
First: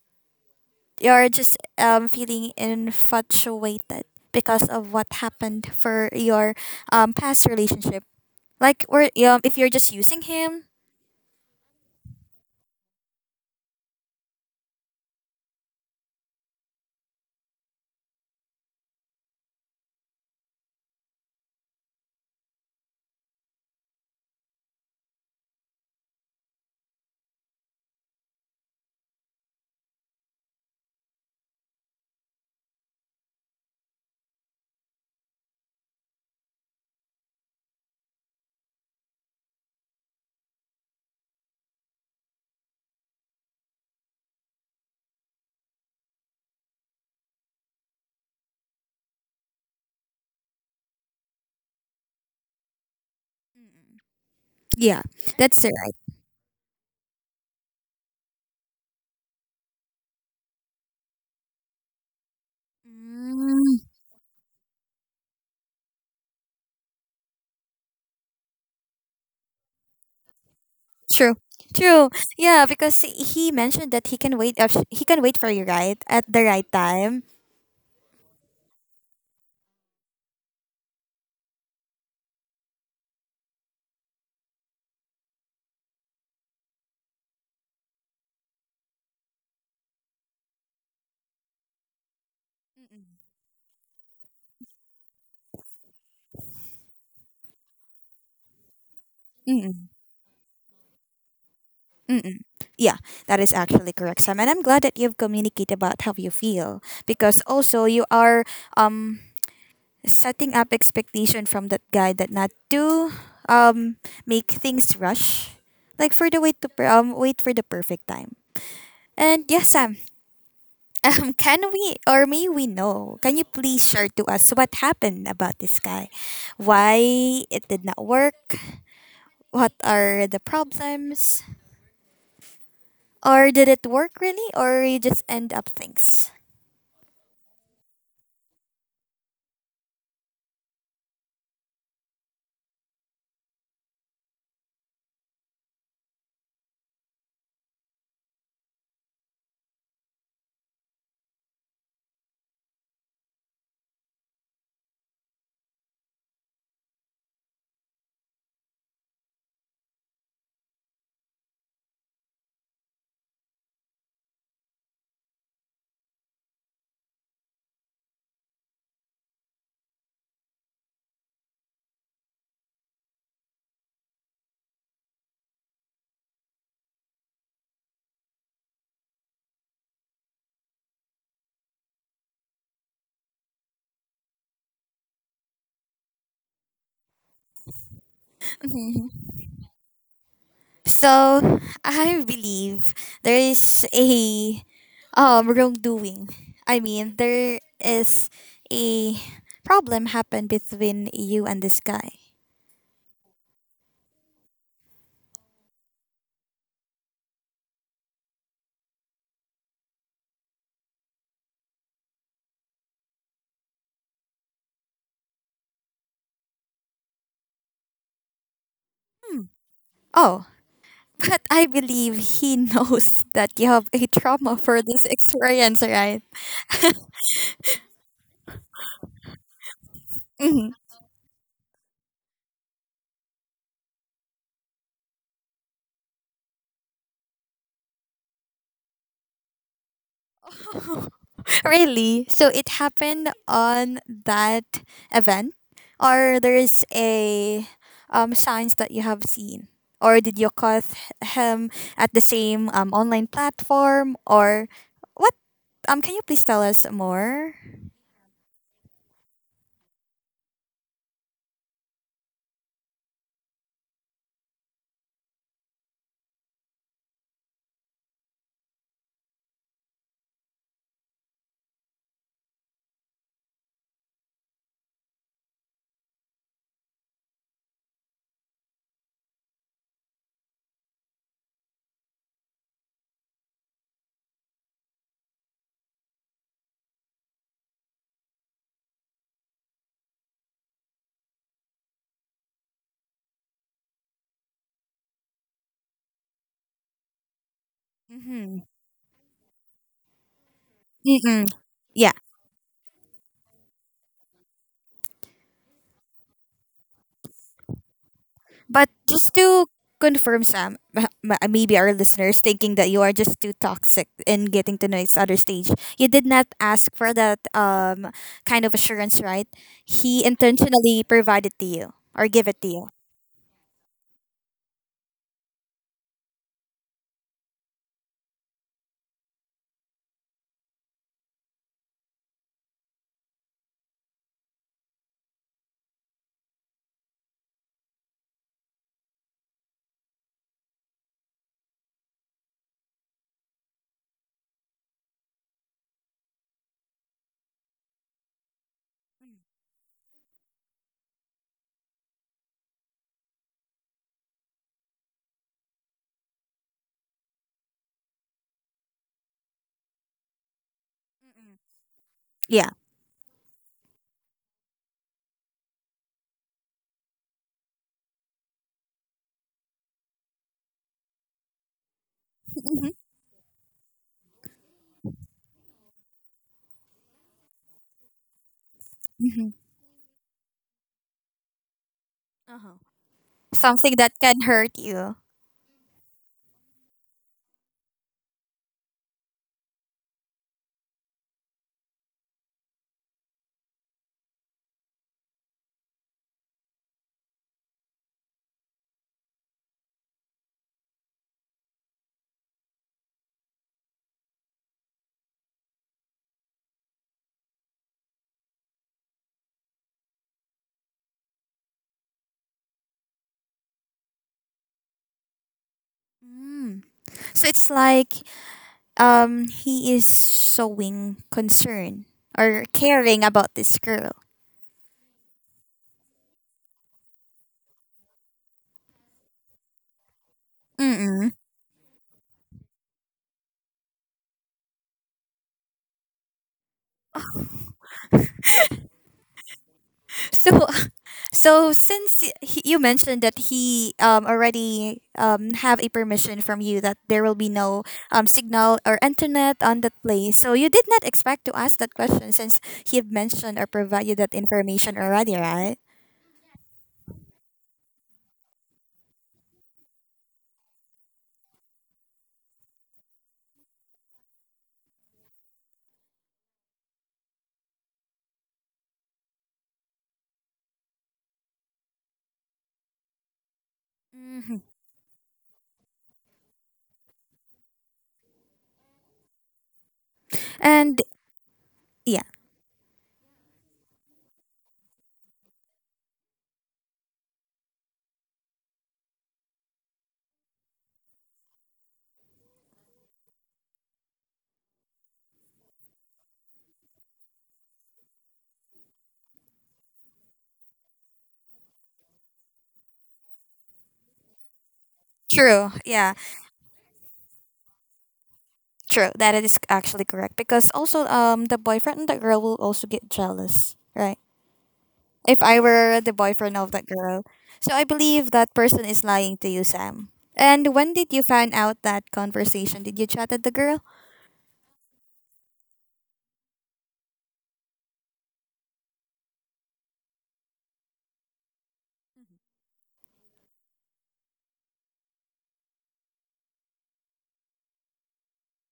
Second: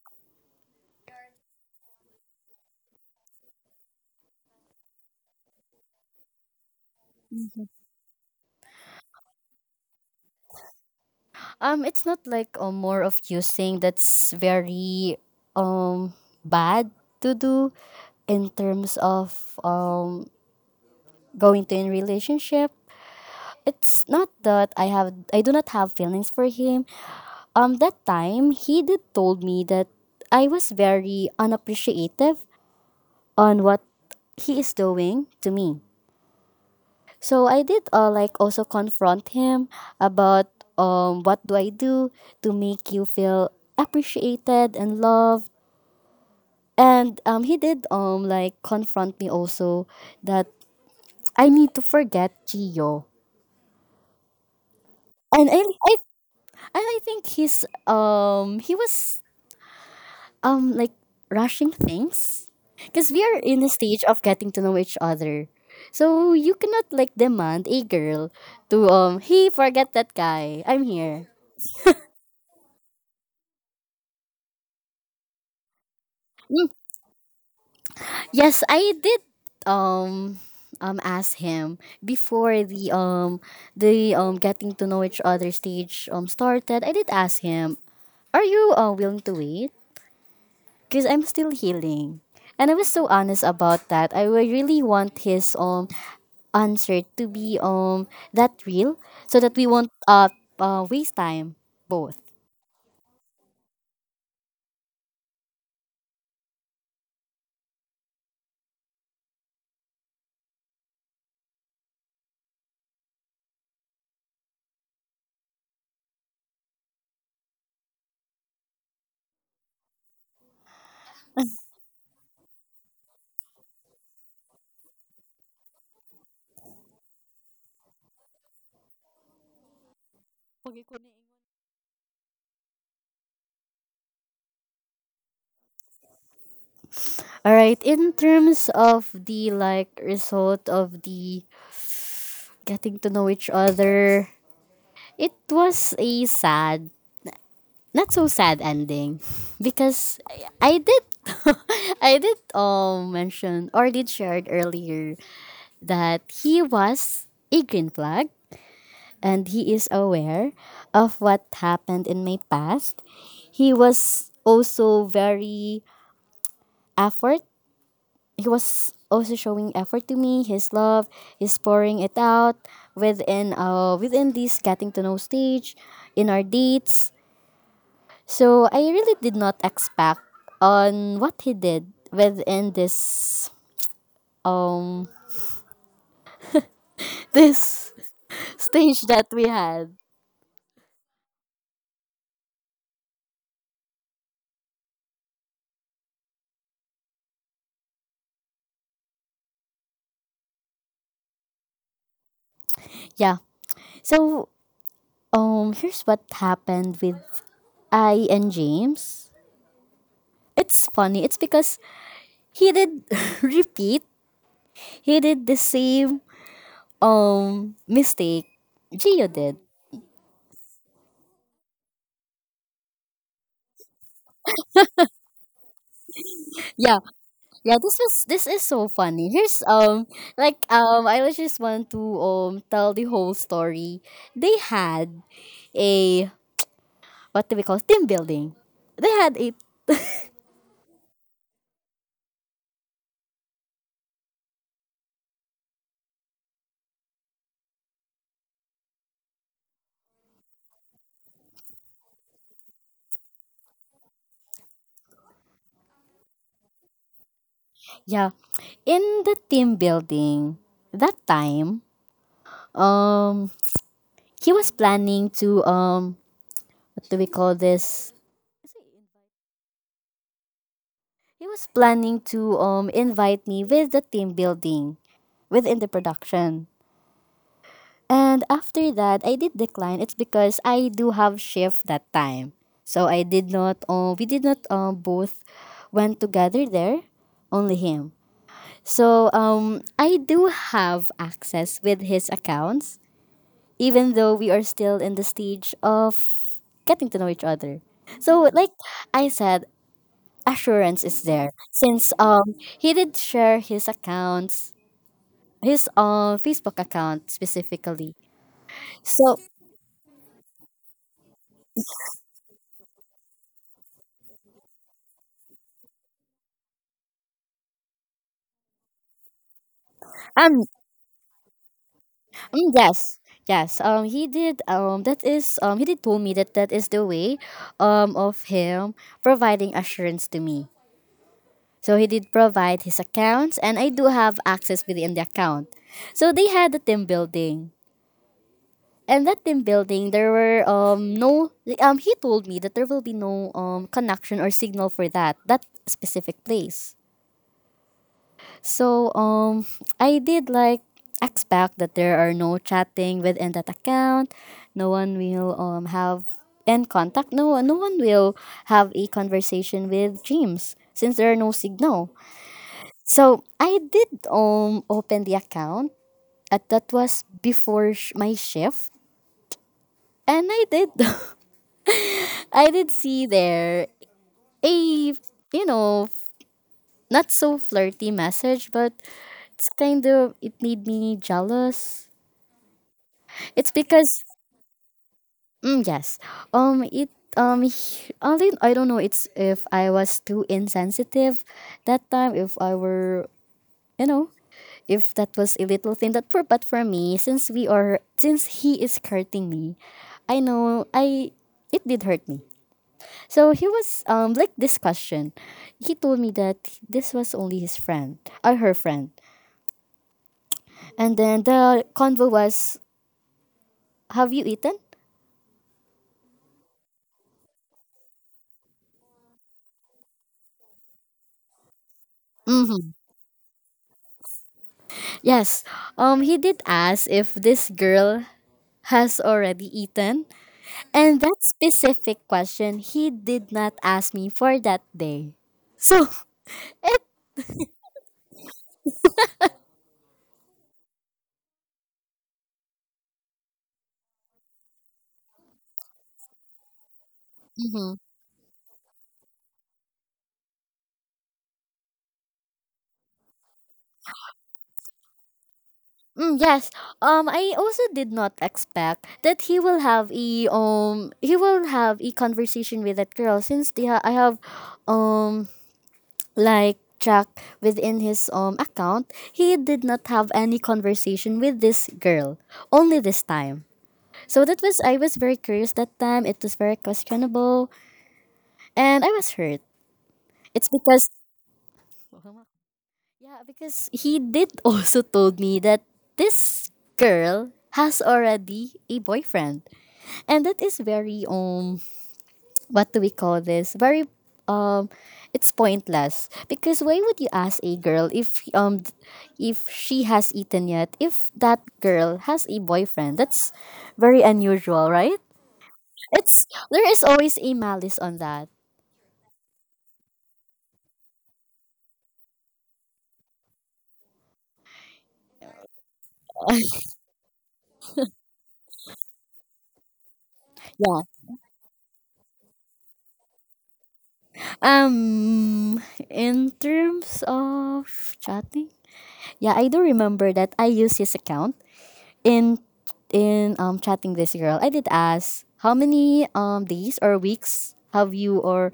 Speaker 1: you're just feeling infatuated because of what happened for your past relationship? Like, or if you're just using him,
Speaker 2: It's not like more of you saying that's very um bad to do in terms of going to in relationship. It's not that I do not have feelings for him. That time he did told me that I was very unappreciative on what he is doing to me. So I did like also confront him about what do I do to make you feel appreciated and loved. And he did like confront me also that I need to forget Gio.
Speaker 1: yeah,
Speaker 2: And I,
Speaker 1: that's right.
Speaker 2: I and I think he was like rushing things, because we are in the stage of getting to know each other. So you cannot like demand a girl to hey, forget that guy, I'm here.
Speaker 1: True. True. Yeah, because he mentioned that he can wait. If he can wait for you, right, at the right time.
Speaker 2: Yes, I did um ask him before the getting to know each other stage started. I did ask him, are you willing to wait, because I'm still healing, and I was so honest about that. I would really want his answer to be that real, so that we won't
Speaker 1: Mm-mm.
Speaker 2: waste time, both.
Speaker 1: Mm-mm. Yeah, that is actually correct, Sam. And I'm glad that you've communicated about how you feel because also you are um setting up expectation from that guy that not to um make things rush, like for the wait to wait for the perfect time. And yes, Sam, um, can we or may we know? Can you please share to us what happened about this guy? Why it did not work? What are the
Speaker 2: All
Speaker 1: problems? Or did it work really? Or you just end up things?
Speaker 2: right, in terms of the, like, result of the getting to know each other, it was a sad, not so sad ending, because I did I did mention or did shared earlier that he was a green flag, and he is aware of what happened in my past. He was also very effort. He was also showing effort to me, his love, he's pouring it out within within this getting to know stage, in our dates. So I really did not expect on what he did within this um this stage
Speaker 1: Mhm.
Speaker 2: that we had.
Speaker 1: So I believe there is a wrongdoing. I mean there is a problem happened between you and this guy.
Speaker 2: Yeah. So here's what happened with I and James. It's funny. It's because he did repeat. He did the same mistake Gio
Speaker 1: Hmm.
Speaker 2: did.
Speaker 1: Oh, but I believe he knows that you have a trauma for this experience, right?
Speaker 2: Yeah, yeah. This is so funny. Here's
Speaker 1: Mhm.
Speaker 2: I was just want to tell the whole story. They had a, what do we call, team building. They had a,
Speaker 1: Really? So it happened on that event? Or there's a signs that you have seen? Or did you caught him at the same online platform, or what, can you please tell us more?
Speaker 2: yeah, in the team building that time, um he was planning to what do we call this, he was planning to invite me with the team building within the production. And after that, I did decline. It's because I do have shift that time. So I did not we did not both went together there, only him. So I do have access with his accounts, even though we are still in the stage of getting to know each other. So
Speaker 1: Mm-hmm.
Speaker 2: like I said, assurance is there,
Speaker 1: Mm-mm.
Speaker 2: since
Speaker 1: Yeah.
Speaker 2: he did share his accounts, his Facebook account specifically.
Speaker 1: But
Speaker 2: So
Speaker 1: just to confirm, Sam, maybe our listeners thinking that you are just too toxic in getting to know each other stage. You did not ask for that kind of assurance, right? He
Speaker 2: um,
Speaker 1: intentionally provided to you or give it to you.
Speaker 2: yes, yes, he did that is he did told me that that is the way of him providing assurance to me. So he did provide his accounts, and I do have access within the account. So they had a team building, and that team building, there were no he told me that there will be no connection or signal for that specific place. So I did like expect that there are no chatting within that account. No one will have in contact. No no one will have a conversation with James, since there are no signal.
Speaker 1: Yeah.
Speaker 2: So I did open the account. At that was before my shift, and I did I did
Speaker 1: Hmm.
Speaker 2: see there a you know not so flirty message, but
Speaker 1: Hmm.
Speaker 2: it's kind of, it made me jealous.
Speaker 1: Uh-huh.
Speaker 2: It's
Speaker 1: Something that
Speaker 2: because
Speaker 1: can hurt you.
Speaker 2: yes, um, it I don't know. It's if I was too insensitive that time. If I were you know if that was a little thing that for but for me since we are since he is hurting me, I know I it did hurt me. So he was like this question. He told me that this was only his friend or her friend, and then the convo was, "Have you eaten?"
Speaker 1: Mm. So it's like he is showing concern or
Speaker 2: Mm-hmm.
Speaker 1: caring about this girl.
Speaker 2: Yes. He did ask if this girl has already eaten, and
Speaker 1: Mm.
Speaker 2: that specific question he did not ask me for that day. So,
Speaker 1: So, so since he, you mentioned that he, already, have a permission from you that there will be no signal or internet on that place, so you did not expect to ask that question since he have mentioned or provided that information already, right?
Speaker 2: mm, yes. I also did not expect that he will have a conversation with that girl since I have um like Jack within his account, he did not have any conversation with this girl. Only this time. So
Speaker 1: Hmm.
Speaker 2: that was I was very curious that time. It was very questionable and I was hurt. It's
Speaker 1: And
Speaker 2: because
Speaker 1: yeah,
Speaker 2: yeah, because he did also told me that this girl has already a boyfriend. And that is very what do we call this very um it's pointless because why would you ask a girl if if she has eaten yet if that girl has a boyfriend, that's very unusual, right?
Speaker 1: true. Yeah,
Speaker 2: It's there is always a malice on that.
Speaker 1: true. That is actually correct because also the boyfriend and the girl will also get jealous, right? If I were the boyfriend of that girl. So I believe that person is lying to you, Sam. And when
Speaker 2: Yeah,
Speaker 1: did you find out that conversation? Did you chat at the girl?
Speaker 2: um in terms of chatting, yeah, I do remember that I use his account in in chatting this girl, I did ask how many days or weeks have you or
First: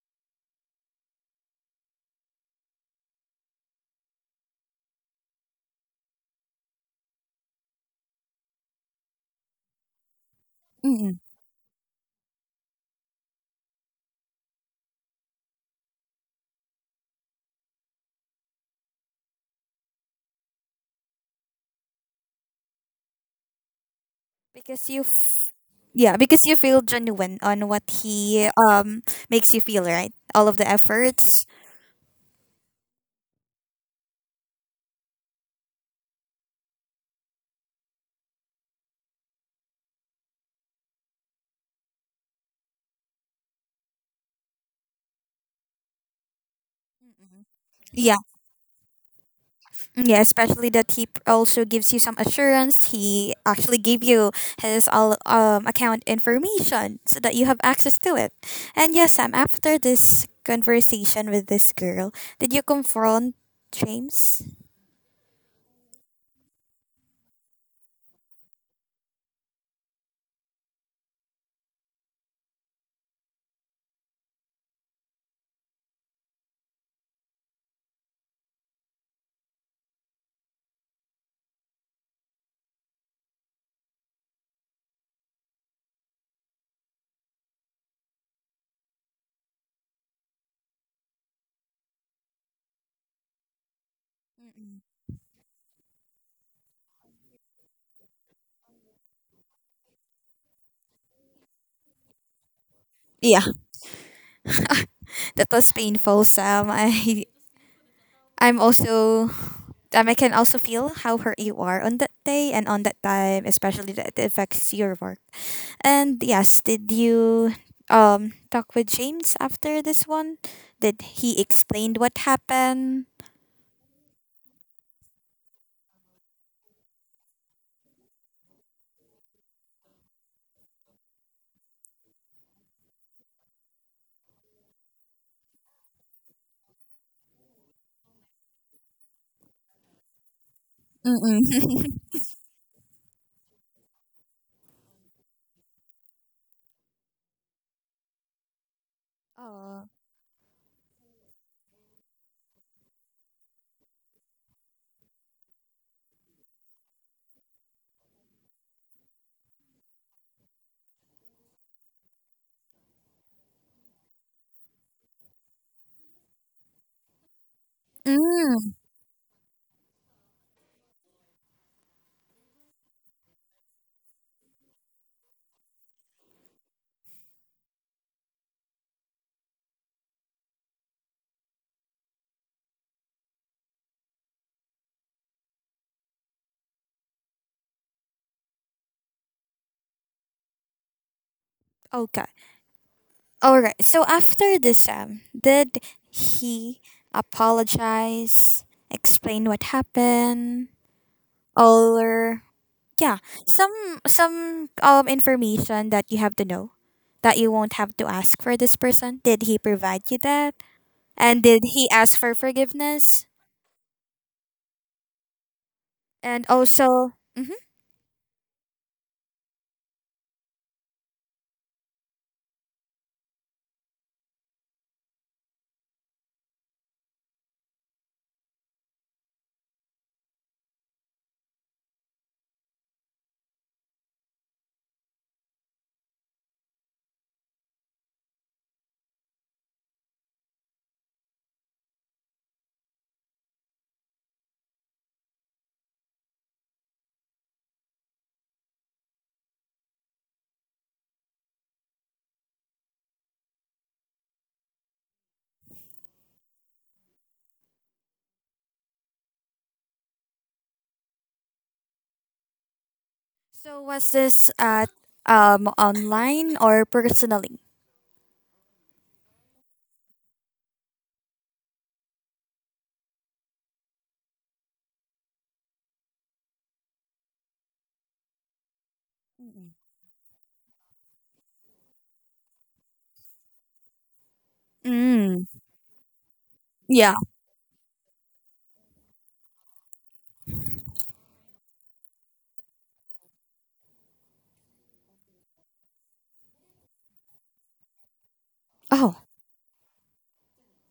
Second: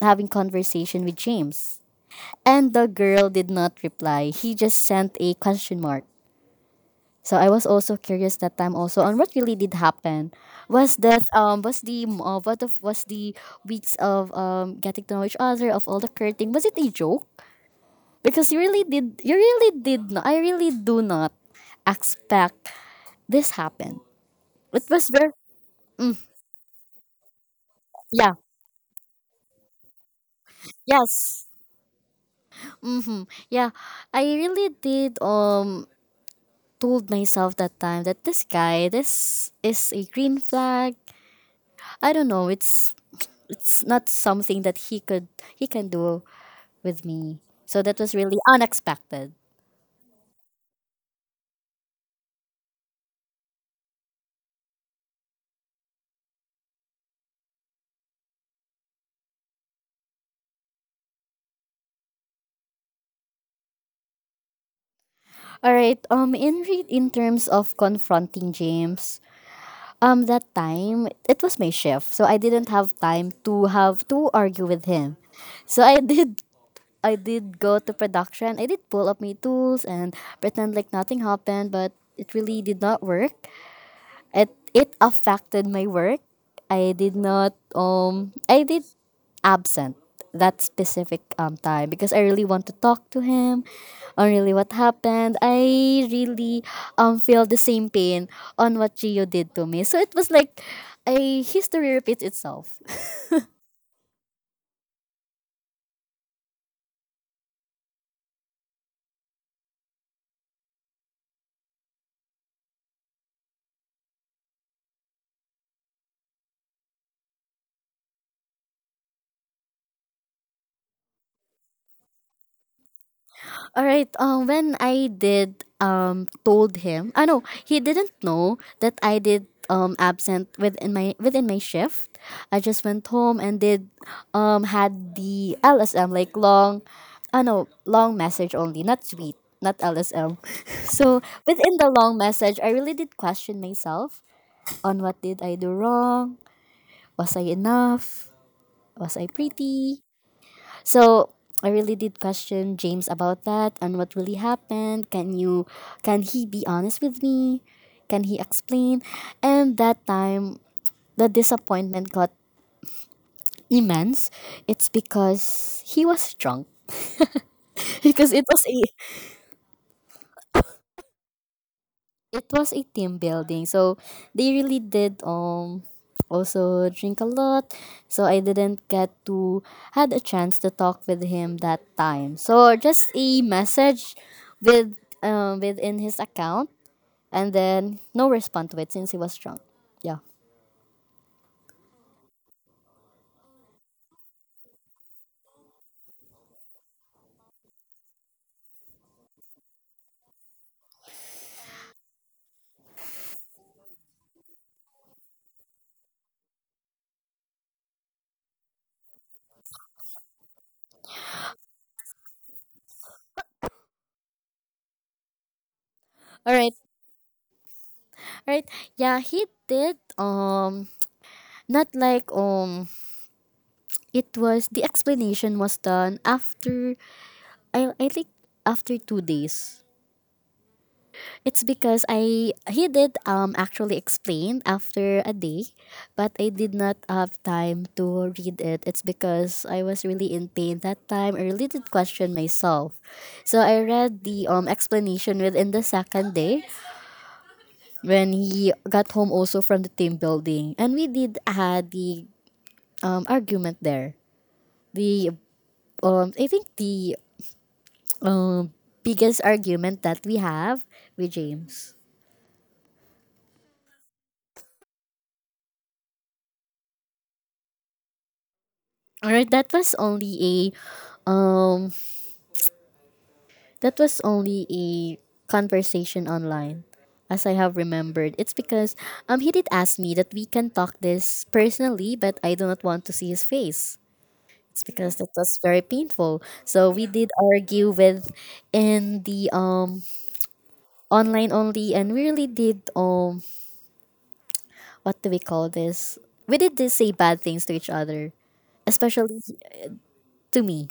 Speaker 2: having conversation with James? And the girl did not reply. He just sent a question mark. So I was also curious that time also on what really did happen.
Speaker 1: Mm-mm.
Speaker 2: Was the weeks of getting to know each other of all the flirting, was it a joke? Because you really did not I really do not expect this happen. It
Speaker 1: Because you,
Speaker 2: was very.
Speaker 1: yeah, because you feel genuine on what
Speaker 2: Yeah.
Speaker 1: he makes you feel, right? All of the efforts.
Speaker 2: Yes. Mm-hmm. Yeah. I really did told myself that time that this guy, this is a green flag. I don't know, it's not something that he can do with me. So that was really unexpected.
Speaker 1: Mm, yeah, especially that he also gives you some assurance. He actually gave you his all account information so that you have access to it. And yes, Sam, after this conversation with this girl, did you confront James?
Speaker 2: All right. In terms of confronting James, that time it was my shift. So I didn't have time to have to argue with him. So I did I did go to production. I did pull up my tools and pretend like nothing happened, but it really did not work. It affected my work. I did not I did absent that specific time because I really want to talk to him on really what happened. I really feel the same pain on what Gio did to me. So it was like a history repeats itself.
Speaker 1: Yeah, that was painful, Sam. I'm also, I can also feel how hurt you are on that day and on that time, especially that it affects your work. And yes, did you talk with James after this one? Did he explained what happened?
Speaker 2: All right. When I did told him, I know he didn't know that I did absent within my shift. I just went home and did had the LSM, like long, I know long message only, not tweet, not LSM. so within the
Speaker 1: Mm-mm.
Speaker 2: long message, I really did question myself on what did I do wrong? Was I enough? Was I
Speaker 1: Oh.
Speaker 2: pretty? So I really did question James about that and what really happened. Can you can he be honest with me? Can he explain? And that time the disappointment got immense. It's because he was drunk. because it was
Speaker 1: Mm.
Speaker 2: a. It was a team building. So they really did also drink a lot. So I didn't get to had a chance to talk with him that time. So just a message with within his account, and then no response to it since he was drunk. Yeah.
Speaker 1: Okay. All right. So after this, did he apologize? Explain what happened? Or yeah, some information that you have to know that you won't have to ask for this person. Did he provide you that? And did he ask for forgiveness? And
Speaker 2: All right.
Speaker 1: also, hmm,
Speaker 2: All right. Yeah, he did not like it was the explanation was done after I think after 2 days. It's because I he did actually explain after a day, but I did not have time to read it. It's because I was really in pain that time. I really did question myself, so I read the explanation within the second day when he got home also from the team building, and we did had the argument there. The I think the biggest argument that we have with James.
Speaker 1: so was this at online or personally?
Speaker 2: All right, that was only a that was only a conversation online as I have remembered. It's because he did ask me that we can talk this personally, but I do not want to see his face. It's because that
Speaker 1: Mm,
Speaker 2: was very painful. So we
Speaker 1: yeah.
Speaker 2: did argue with in the online only, and we really did what do we call this? we did this say bad things to each other,
Speaker 1: Oh,
Speaker 2: especially to me.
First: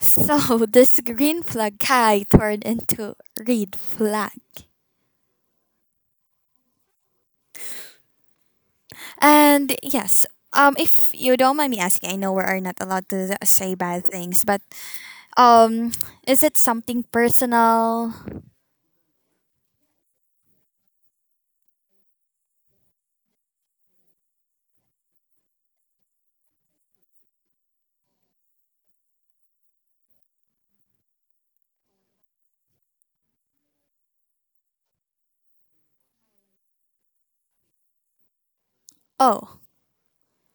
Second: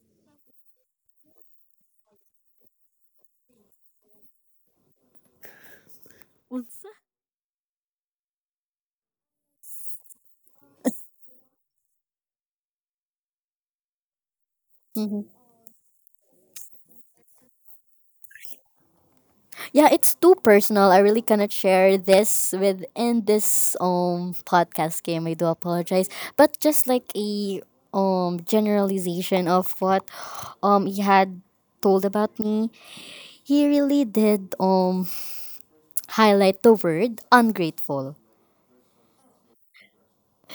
Speaker 1: so this green flag guy turned into red flag. And yes, if you don't mind me asking, I know we are not allowed to say bad things, but,
Speaker 2: Mhm.
Speaker 1: um, is it something personal?
Speaker 2: Yeah, it's too personal. I really cannot share this within this podcast game. I do apologize. But just like a generalization of what he had told about me, he really did highlight the word ungrateful.
Speaker 1: Oh,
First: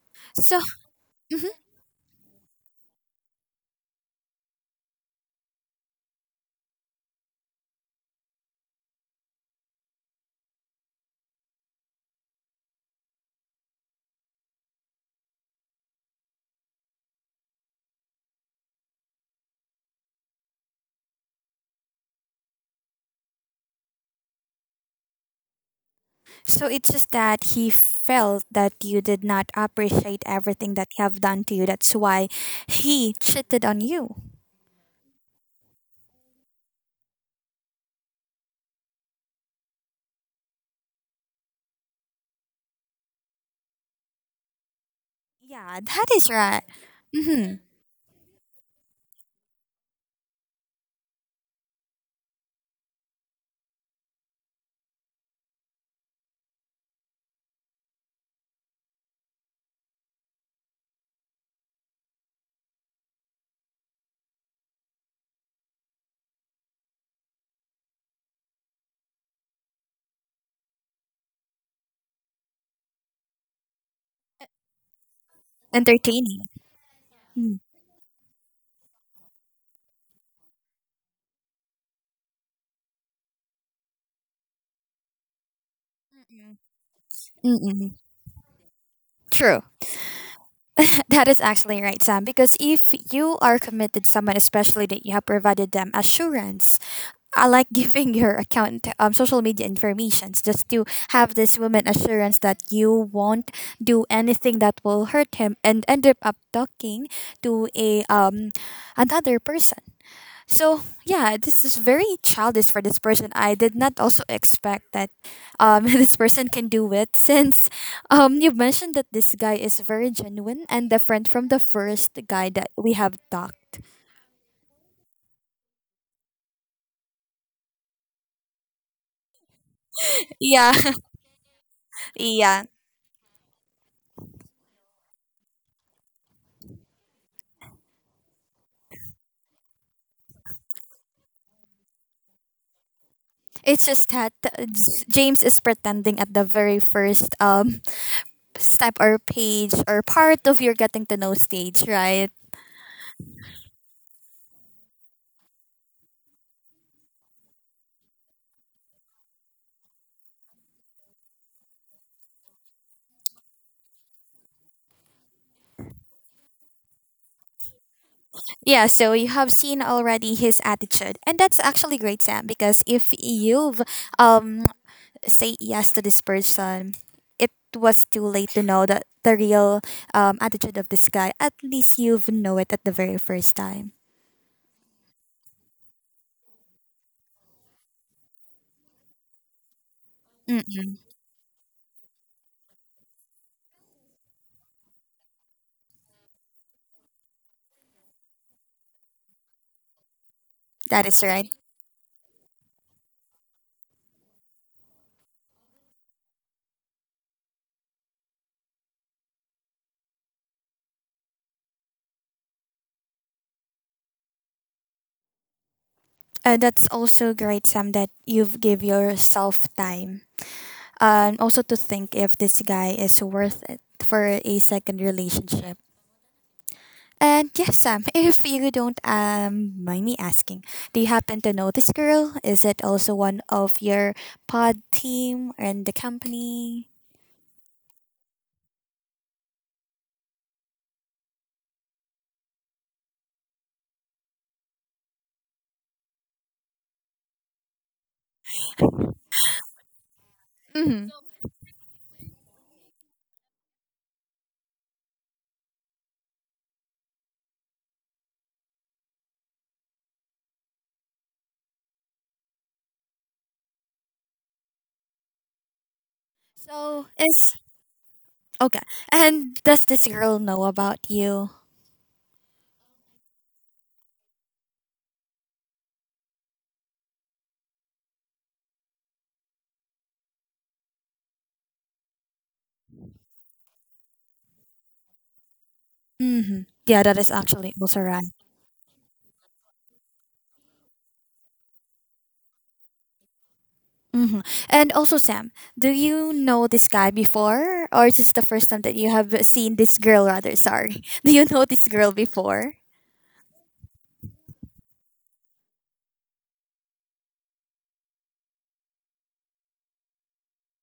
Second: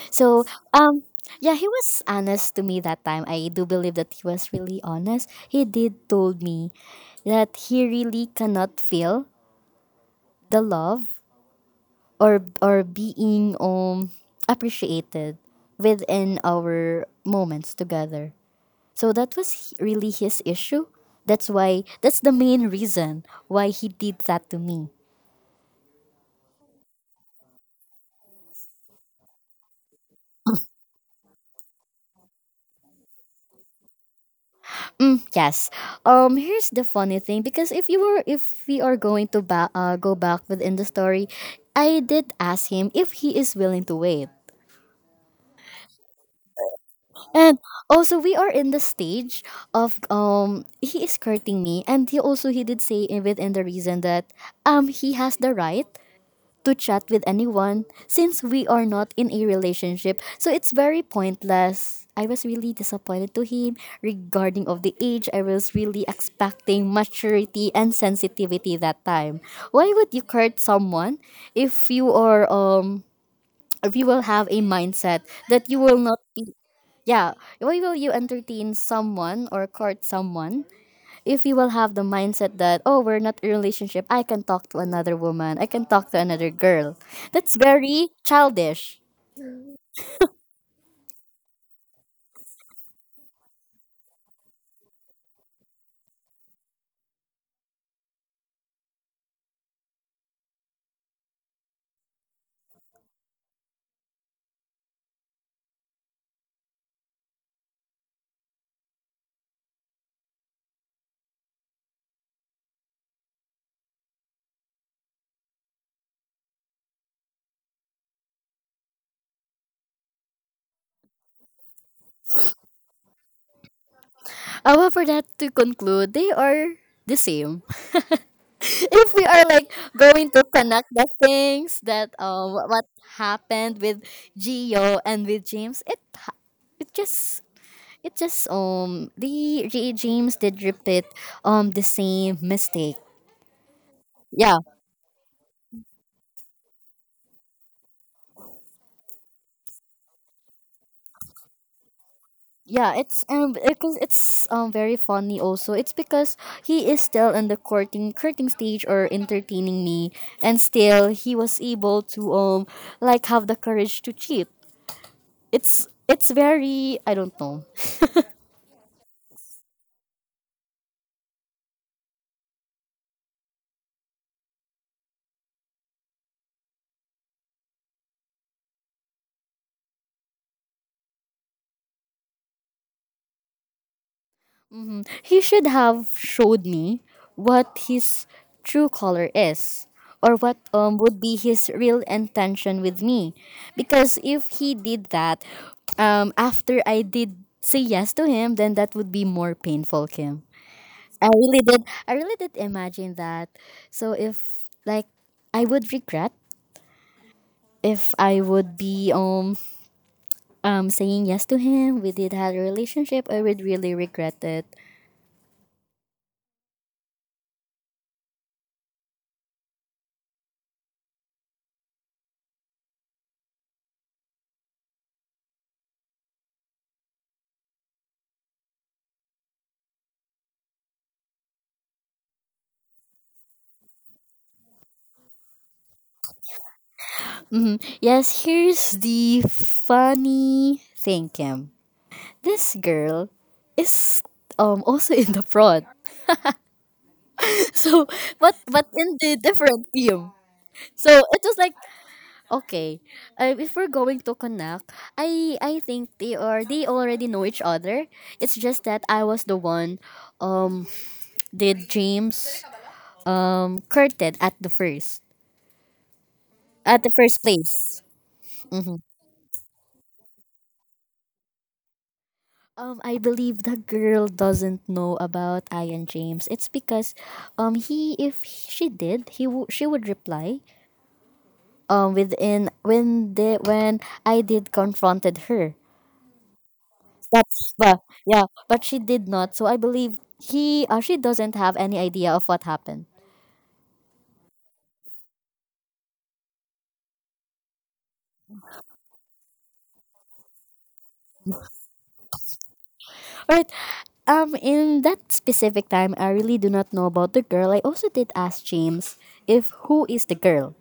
Speaker 2: So
Speaker 1: so
Speaker 2: um
Speaker 1: mm-hmm,
Speaker 2: yeah, he was honest to me that time. I do believe that he was really honest. He did told me that he really cannot feel the love or being appreciated within our moments together. So that was h- really his issue. That's why that's the main reason why he did that to me.
Speaker 1: so it's just that he felt that you did not appreciate everything that he have done to you. That's why he cheated on you.
Speaker 2: Mm, yes. Here's the funny thing because if you were if we are going to go back within the story, I did ask him if he is willing to wait.
Speaker 1: Yeah, that is right. Mm-hmm.
Speaker 2: And also we are in the stage of he is courting me, and he did say within the reason that he has the right to chat with anyone since we are not in a relationship. So it's very pointless. I was really disappointed to him regarding of the age. I was really expecting maturity and sensitivity that time. Why would you court someone if you are if you will have a mindset that you will not
Speaker 1: Entertaining.
Speaker 2: be yeah,
Speaker 1: Mm.
Speaker 2: why will you entertain someone or court someone if you will have the mindset that, oh, we're not in a relationship, I can talk to another woman, I can talk to another girl? That's
Speaker 1: Mm-mm.
Speaker 2: very childish.
Speaker 1: True. That is actually right, Sam. Because if you are committed someone, especially that you have provided them assurance I like giving your account, social media informations just to have this woman assurance that you won't do anything that will hurt him and end up talking to a another person. So yeah, this is very childish for this person. I did not also expect that this person can do it since you mentioned that this guy is very genuine and different from the first guy that we have talked.
Speaker 2: Well, for that to conclude, they are the same. if we are like going to
Speaker 1: Yeah,
Speaker 2: connect the things that
Speaker 1: yeah.
Speaker 2: what happened with Gio and with James, it just it just the James did repeat the same mistake.
Speaker 1: It's just that
Speaker 2: Yeah,
Speaker 1: James is pretending at the very first step or page or part of your getting to know stage, right?
Speaker 2: yeah, it's because it's very funny also, it's because he is still in the courting stage or entertaining me, and still he was able to like have the courage to cheat. It's very I don't know.
Speaker 1: Yeah, so you have seen already his attitude. And that's actually great, Sam, because if you've um say yes to this person, it was too late to know that the real, attitude of this guy. At least you've know it at the very first time.
Speaker 2: He should have showed me what his true color is or what
Speaker 1: Mm-mm,
Speaker 2: would be his real intention with me because if he did that after I did say yes to him, then that would be more painful, Kim.
Speaker 1: that is
Speaker 2: I
Speaker 1: right.
Speaker 2: really did. I really did imagine that. So if like I would regret if I would be saying yes to him, we did had a relationship. I would really regret it.
Speaker 1: That's also great, Sam, that you've give yourself time and also to think if this guy is worth it for a second relationship. And yes, Sam, if you don't, mind me asking, do you happen to know this girl? Is it also one of your pod team and the company?
Speaker 2: Hmm. Yes, here's the funny thing, Kim. This girl is also in the front. So but in the different team.
Speaker 1: Hmm.
Speaker 2: So it was like okay. Uh, if we're going to connect, I think they are they already know each other. It's just that I was the one um did James curtain at
Speaker 1: So
Speaker 2: the first
Speaker 1: is
Speaker 2: place.
Speaker 1: okay.
Speaker 2: Hmm.
Speaker 1: And does this girl know about you?
Speaker 2: I believe the girl doesn't know about Ian James. It's because he if she did she would reply within when the when I did confronted her.
Speaker 1: Hmm. Yeah, that is actually
Speaker 2: That's
Speaker 1: also
Speaker 2: well,
Speaker 1: right.
Speaker 2: yeah, but she did not. So I believe he she doesn't have any idea of what happened.
Speaker 1: Hmm. And also, Sam, do you know this guy before, or is this the first time that you have seen this girl? Rather, sorry, do you know this girl before?
Speaker 2: Right. In that specific time, I really do not know about the girl. I also did ask James if who is the girl,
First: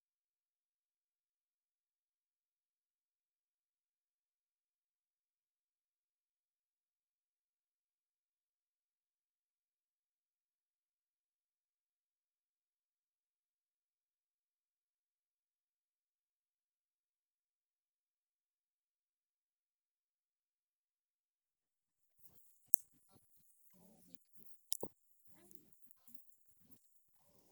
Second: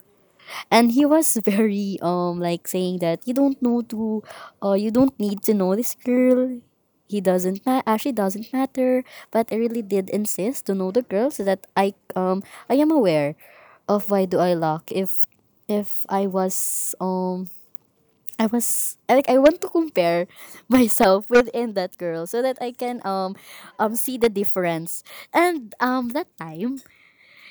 Speaker 2: and he was very like saying that you don't need to know this girl, he doesn't ma- actually doesn't matter. But I really did insist to know the girl so that I I am aware of why do I lock if I was I was I like I want to compare myself within that girl so that I can see the difference. And that time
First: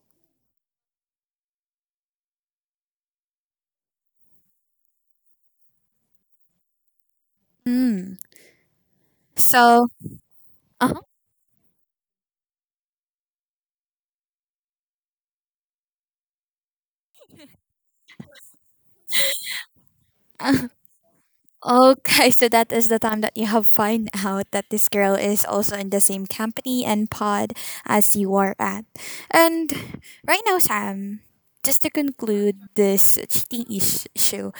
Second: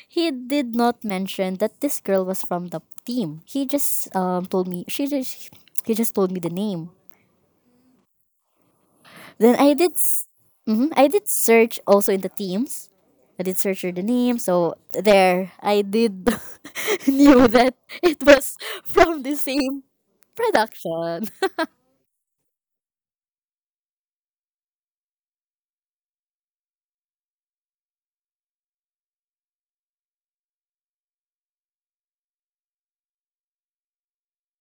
Speaker 2: he did not mention that this girl was from the team. He just told me she just he just told me the name.
Speaker 1: Mm.
Speaker 2: Then I
Speaker 1: So,
Speaker 2: did mm
Speaker 1: uh-huh.
Speaker 2: I did search also in the teams. I did search her the name, so there I did knew that it was from the same production.
Speaker 1: Okay, so that is the time that you have find out that this girl is also in the same company and pod as you are at. And right now, Sam, just to conclude this cheating issue,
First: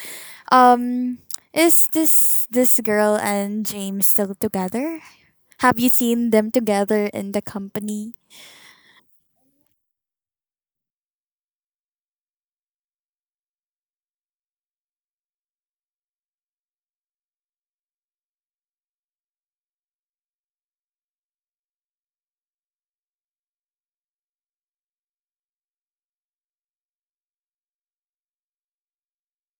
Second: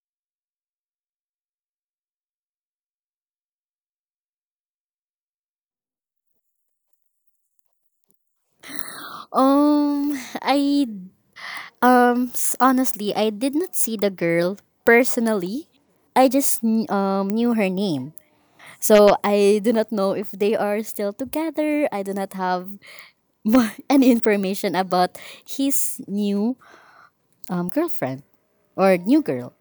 Speaker 1: um, is this girl and James still together? Have you seen them together in the company?
Speaker 2: Um, I Honestly, I did not see the girl personally. I just knew her name. So I do not know if they are still together. I do not have more, any information about his new girlfriend or new girl.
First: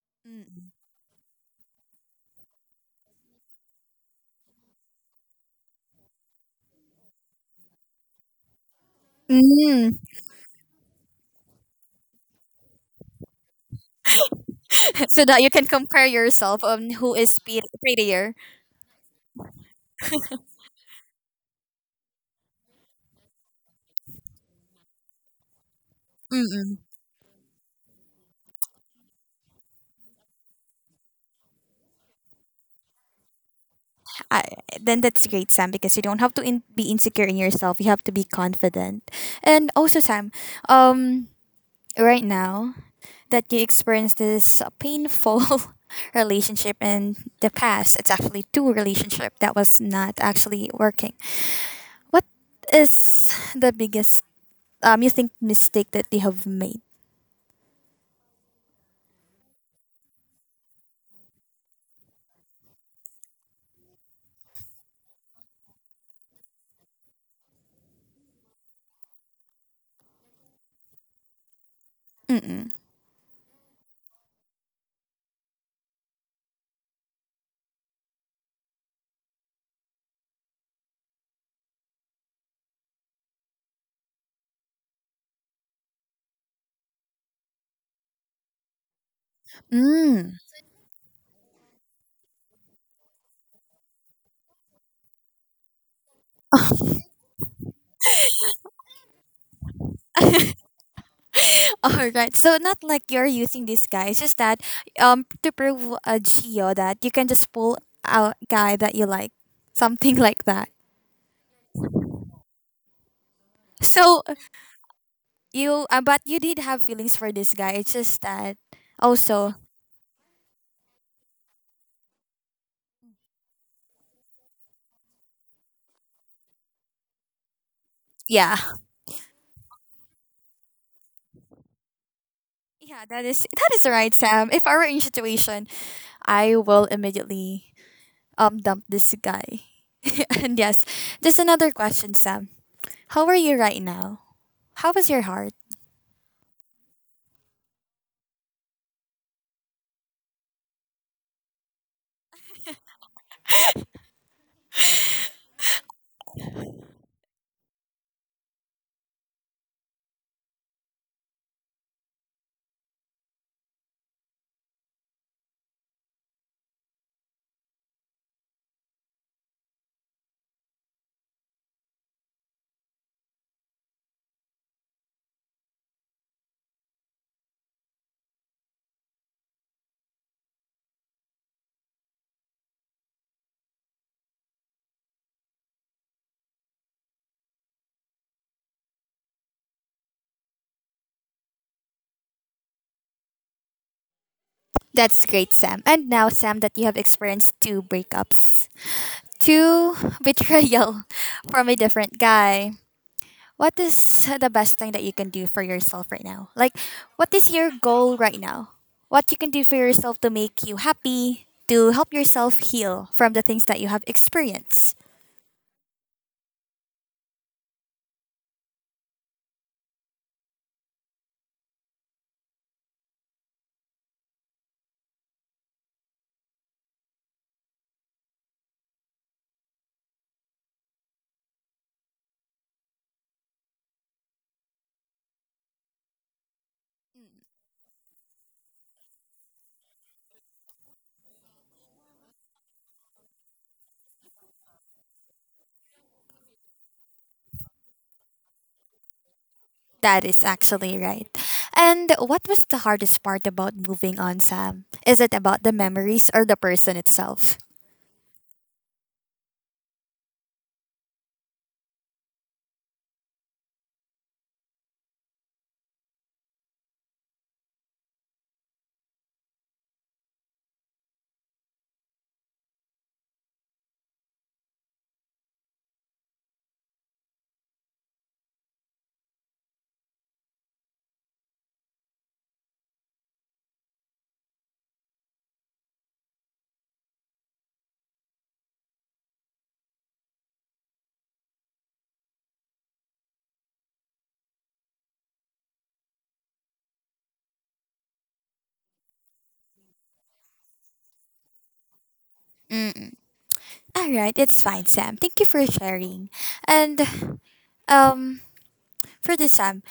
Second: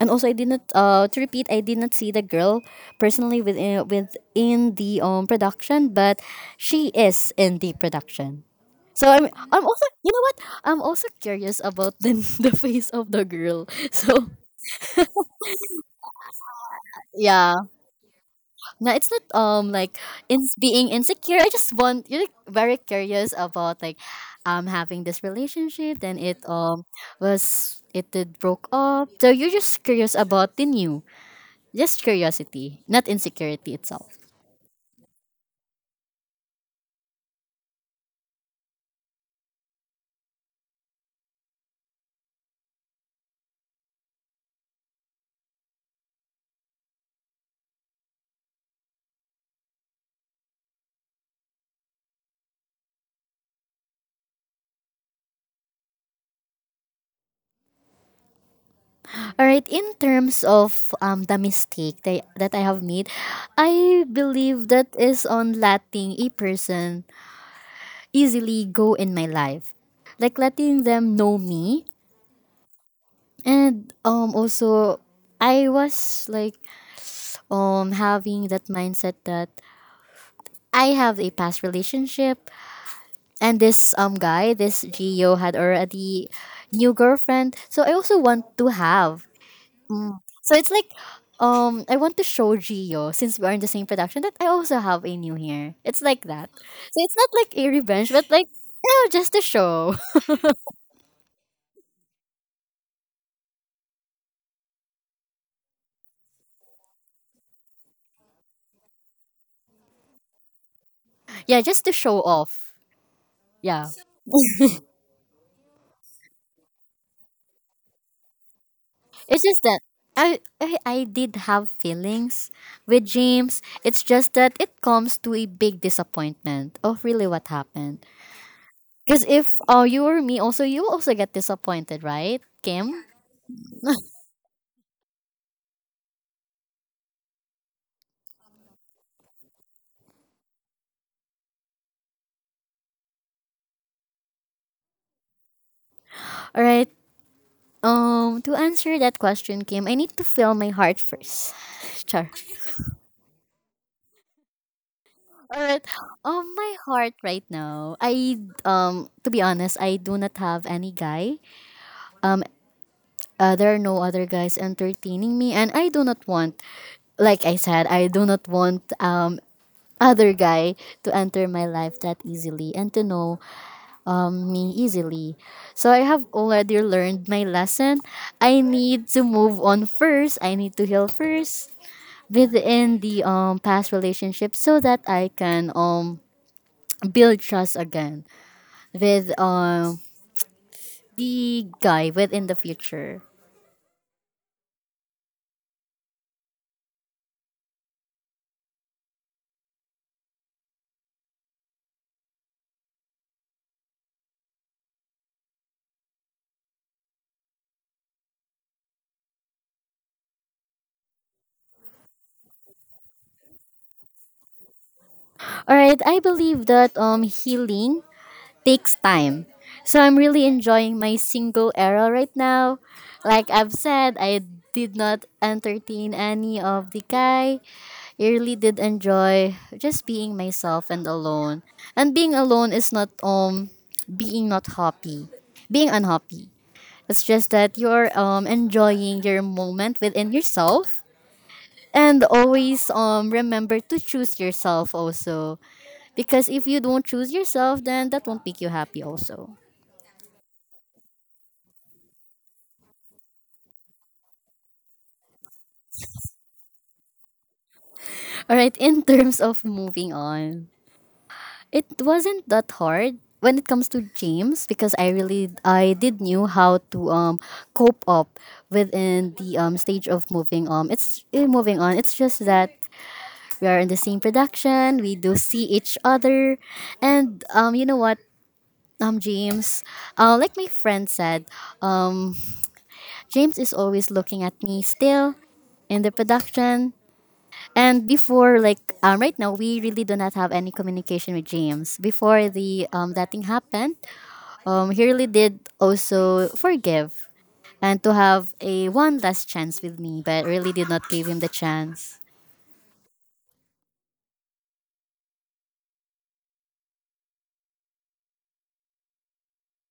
Speaker 2: And also, I did not
Speaker 1: Mm.
Speaker 2: to repeat. I did not see the girl personally within the production, but she is in the production. So I'm also
Speaker 1: Mm.
Speaker 2: you know what I'm also curious about the the face of the girl. So
Speaker 1: So that you can compare yourself on who is
Speaker 2: yeah.
Speaker 1: prettier.
Speaker 2: No, it's not like in being insecure. I just want you're like, very curious about like having this relationship. Then it did broke up. So you're just curious about the new. Just curiosity, not insecurity itself.
Speaker 1: I Then that's great, Sam, because you don't have to be insecure in yourself. You have to be confident. And also, Sam, um, right now that you experienced this painful relationship in the past, it's actually two relationship that was not actually working. What is the biggest you think mistake that they have made?
Speaker 2: All right. In terms of the mistake that I have made, I believe that is on letting a person easily go in my life, like letting them know me.
Speaker 1: Mm-mm.
Speaker 2: And also I was like having that mindset that I have a past relationship, and this guy, this Gio had already new girlfriend. So I also want to have.
Speaker 1: Mm.
Speaker 2: So it's like I want to show Gio, since we are in the same production, that I also have a new hair. It's like that. So it's not like a revenge but like you know, just to show.
Speaker 1: All right. So not like you're using this guy. It's just that to prove a geo that you can just pull a guy that you like, something like that.
Speaker 2: Yeah, just to show off. Yeah.
Speaker 1: So you, but you did have feelings for this guy. It's just that
Speaker 2: It's
Speaker 1: also,
Speaker 2: just that I did have feelings with James. It's just that it comes to a big disappointment of really what happened.
Speaker 1: yeah,
Speaker 2: Because if you or me also, you also get disappointed, right, Kim?
Speaker 1: yeah. That is right, Sam. If I were in situation, I will immediately dump this guy. And yes, just another question, Sam. How are you right now? How is your heart?
Speaker 2: All right. To answer that question, Kim, I need to fill my heart first. Char. All right. My heart right now. I, to be honest, I do not have any guy. There are no other guys entertaining me, and I do not want, like I said, I do not want other guy to enter my life that easily and to know me easily. So I have already learned my lesson. I need to move on first. I need to heal first within the past relationship so that I can build trust again with the guy within the future.
Speaker 1: That's great, Sam. And now, Sam, that you have experienced two breakups, two betrayal from a different guy, what is the best thing that you can do for yourself right now? Like, what is your goal right now? What you can do for yourself to make you happy, to help yourself heal from the things that you have experienced?
Speaker 2: All right, I believe that healing takes time. So I'm really enjoying my single era right now. Like I've said, I did not entertain any of the guy. I really did enjoy just being myself and alone. And being alone is not being not happy. Being unhappy. It's just that you're enjoying your moment within yourself. And always remember to choose yourself also. Because if you don't choose yourself, then that won't make you happy also.
Speaker 1: That is actually right. And what was the hardest part about moving on, Sam? Is it about the memories or the person itself?
Speaker 2: All right, in terms of moving on, it wasn't that hard when it comes to James, because I really I did knew how to cope up within the stage of moving on. It's just that we are in the same production. We do see each other, and you know what, James, like my friend said, um James is always looking at me still in the production. And before, like right now, we really do not have any communication with James. Before the that thing happened, he really did also forgive and to have a one last chance with me, but really did not give him the chance.
Speaker 1: All right, it's fine, Sam. Thank you for sharing. And, um, for this, Sam,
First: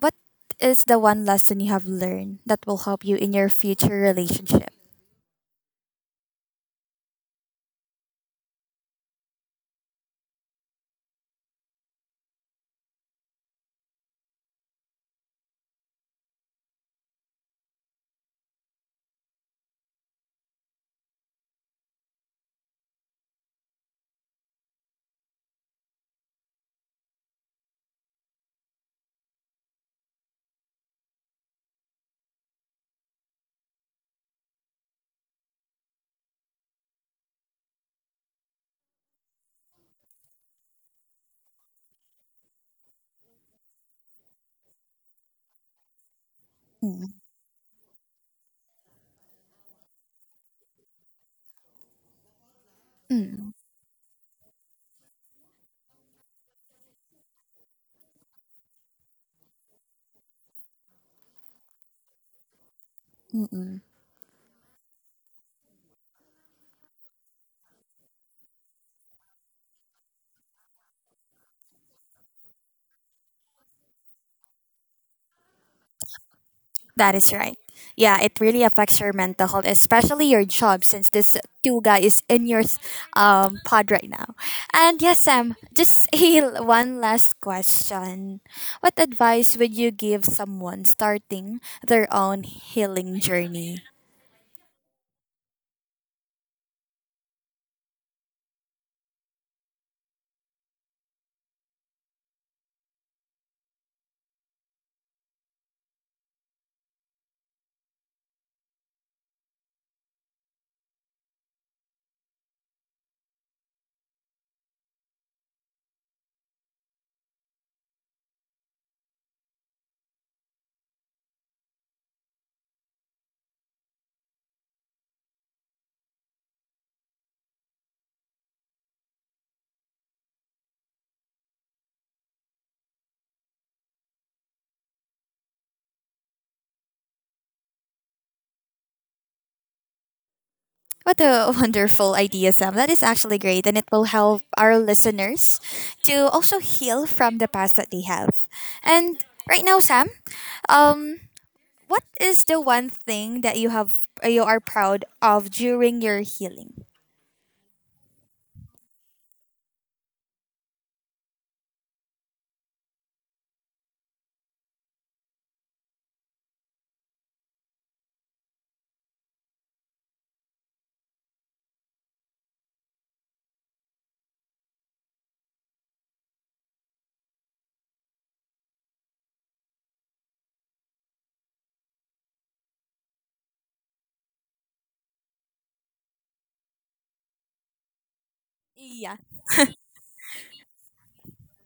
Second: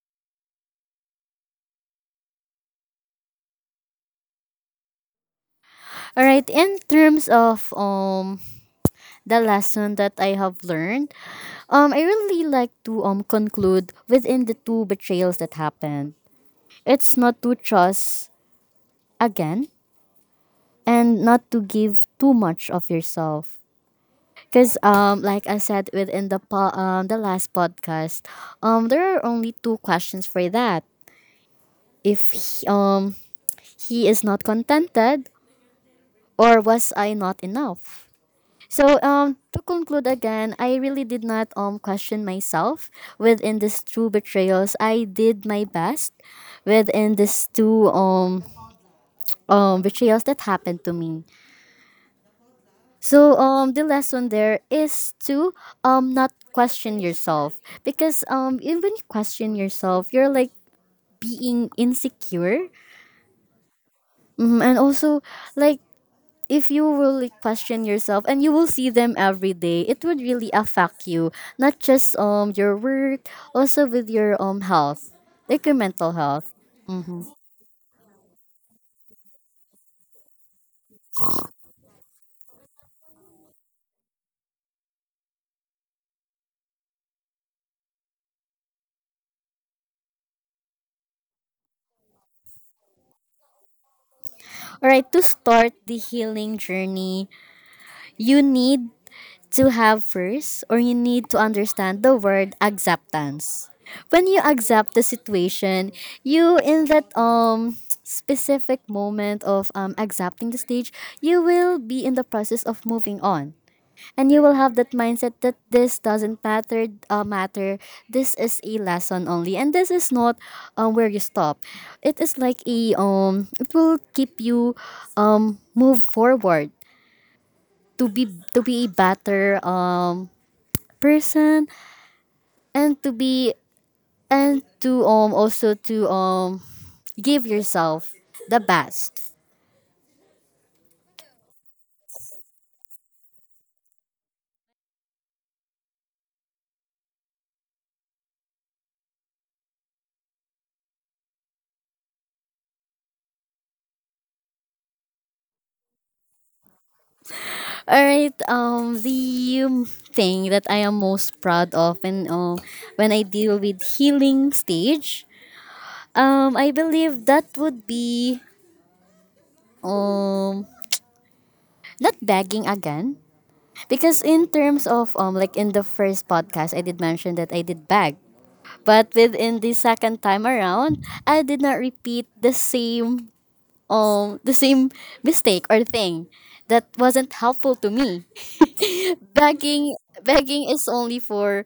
Speaker 1: what is the one lesson you have learned that will help you in your future relationship?
Speaker 2: All right. In terms of the lesson that I have learned, I really like to conclude within the two betrayals that happened. It's not to trust again and not to give too much of yourself. Cause like I said within the the last podcast, there are only two questions for that. If he is not contented, or was I not enough? So to conclude again, I really did not question myself within these two betrayals. I did my best
Speaker 1: Mm.
Speaker 2: within these two betrayals that happened to me. So
Speaker 1: Mm.
Speaker 2: the lesson there is to not question yourself, because even when you question yourself you're like being insecure.
Speaker 1: Mm-mm.
Speaker 2: Mhm, and also, like, if you will like, question yourself and you will see them every day, it would really affect you, not just your work, also with your health, like your mental health.
Speaker 1: That is right. Yeah, it really affects your mental health, especially your job, since this two guy is in your, pod right now. And yes, Sam, just a, one last question. What advice would you give someone starting their own healing journey?
Speaker 2: All right, to start the healing journey, you need to have first, or you need to understand the word acceptance. When you accept the situation, you in that specific moment of accepting the stage, you will be in the process of moving on, and you will have that mindset that this doesn't matter. Matter. This is a lesson only, and this is not where you stop. It is like a. It will keep you move forward to be a better person, and to be, and to also to give yourself the best.
Speaker 1: What a wonderful idea, Sam. That is actually great, and it will help our listeners to also heal from the past that they have. And right now, Sam, um, what is the one thing that you have you are proud of during your healing?
Speaker 2: All right. The thing that I am most proud of, and when I deal with healing stage, I believe that would be um not begging again, because in terms of like in the first podcast I did mention that I did beg, but within the second time around I did not repeat the same um the same mistake or thing that wasn't helpful to me.
Speaker 1: Yeah.
Speaker 2: Begging Begging is only for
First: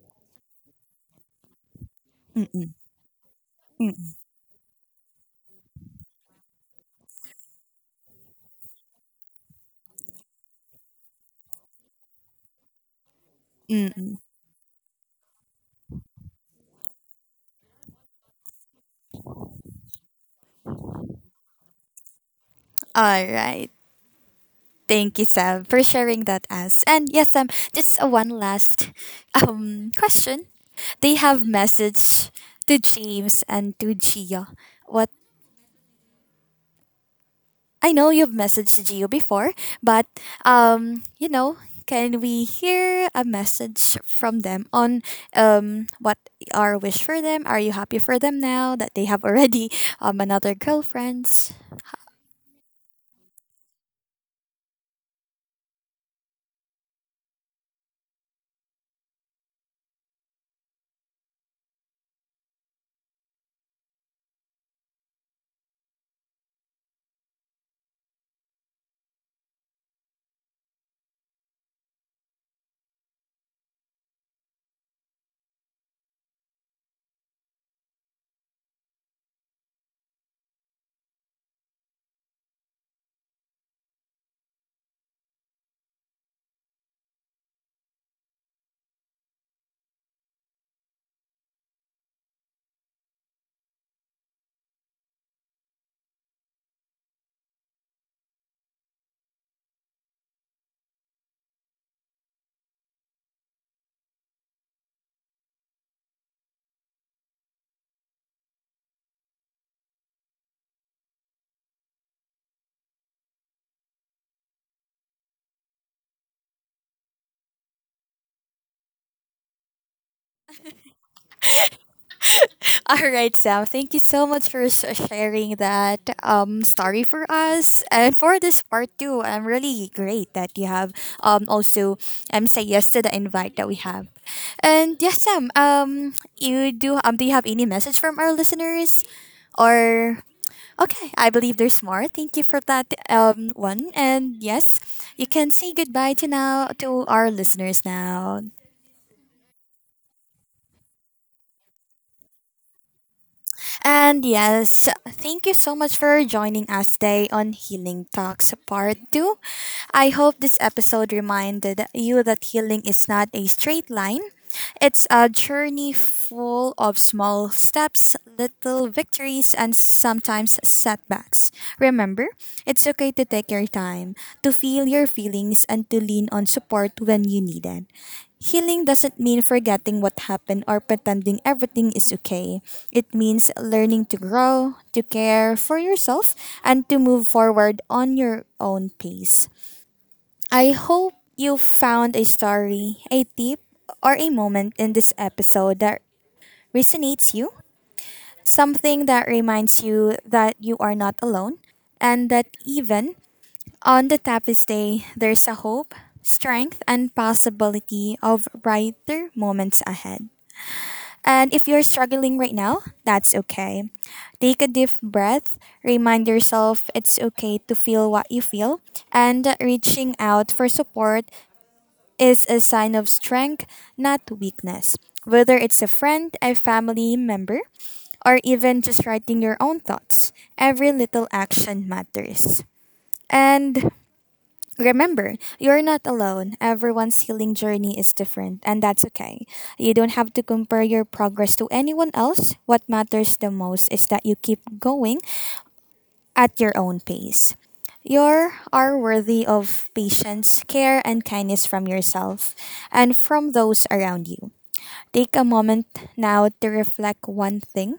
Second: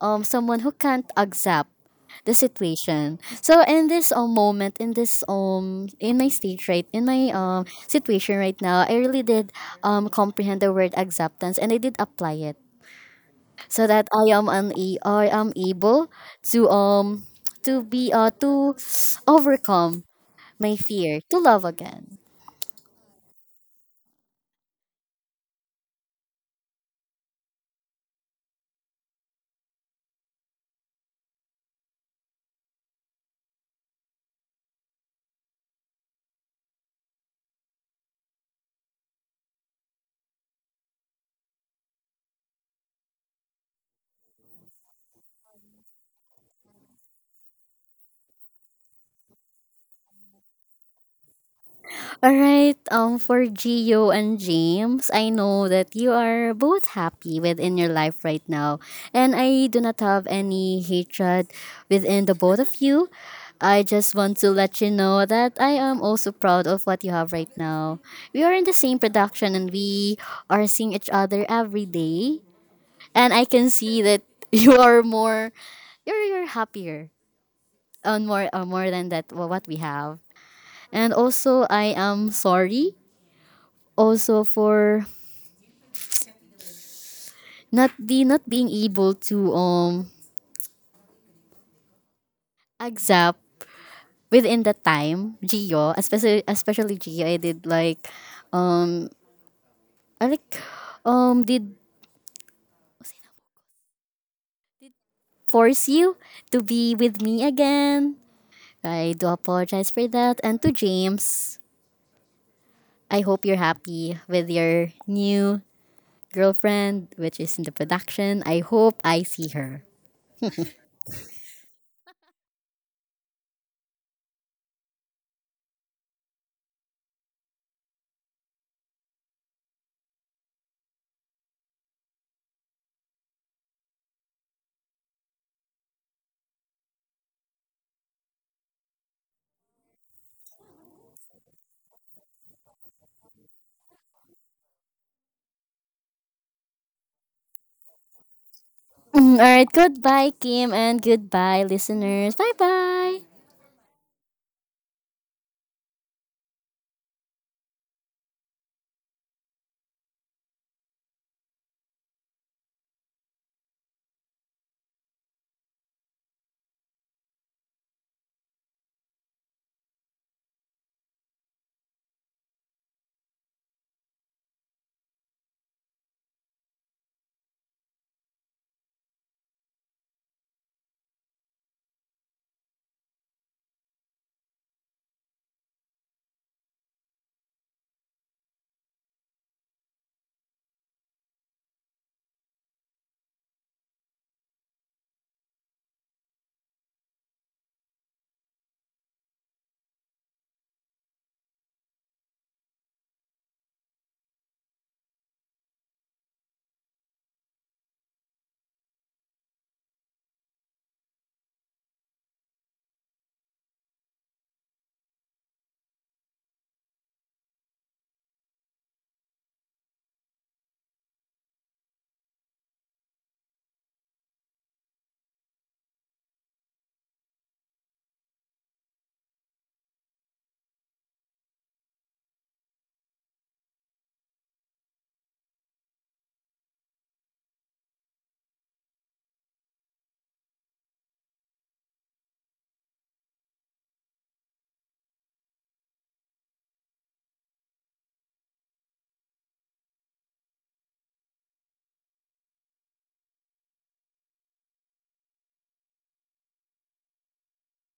Speaker 2: someone who can't accept the
Speaker 1: Mm-mm.
Speaker 2: situation. So in this
Speaker 1: Mm.
Speaker 2: moment, in this in my stage right, in my situation right now, I really did comprehend the word acceptance, and I did apply it so that I am able to um to be to overcome my fear to love again.
Speaker 1: All right. Thank you, Sam, for sharing that us. And yes, Sam, just one last question. They have message to James and to Gia. What, I know you've messaged Gio before, but, you know, can we hear a message from them on what our wish for them? Are you happy for them now that they have already another girlfriends?
Speaker 2: All right. For Gio and James, I know that you are both happy within your life right now, and I do not have any hatred within the both of you. I just want to let you know that I am also proud of what you have right now. We are in the same production, and we are seeing each other every day, and I can see that you are more, you're happier on more more than that what we have. And also, I am sorry also for not the not being able to accept within the time Gio, especially Gio. I did like um I like did force you to be with me again. I do apologize for that. And to James, I hope you're happy with your new girlfriend, which is in the production. I hope I see her.
Speaker 1: All right, Sam. Thank you so much for sharing that story for us and for this part too. I'm really great that you have also say yes to the invite that we have. And yes, Sam. You do do you have any message from our listeners, or okay? I believe there's more. Thank you for that one. And yes, you can say goodbye to now to our listeners now.
Speaker 2: Mm, all right, goodbye Kim, and goodbye listeners, bye bye.
Speaker 1: And yes, thank you so much for joining us today on Healing Talks Part 2. I hope this episode reminded you that healing is not a straight line, it's a journey full of small steps, little victories, and sometimes setbacks. Remember, it's okay to take your time, to feel your feelings, and to lean on support when you need it. Healing doesn't mean forgetting what happened or pretending everything is okay. It means learning to grow, to care for yourself, and to move forward on your own pace. I hope you found a story, a tip, or a moment in this episode that resonates you, something that reminds you that you are not alone, and that even on the toughest day, there's a hope, strength, and possibility of brighter moments ahead. And if you're struggling right now, that's okay. Take a deep breath, remind yourself it's okay to feel what you feel, and reaching out for support is a sign of strength, not weakness. Whether it's a friend, a family member, or even just writing your own thoughts, every little action matters. And remember, you're not alone. Everyone's healing journey is different, and that's okay. You don't have to compare your progress to anyone else. What matters the most is that you keep going at your own pace. You are worthy of patience, care, and kindness from yourself and from those around you. Take a moment now to reflect one thing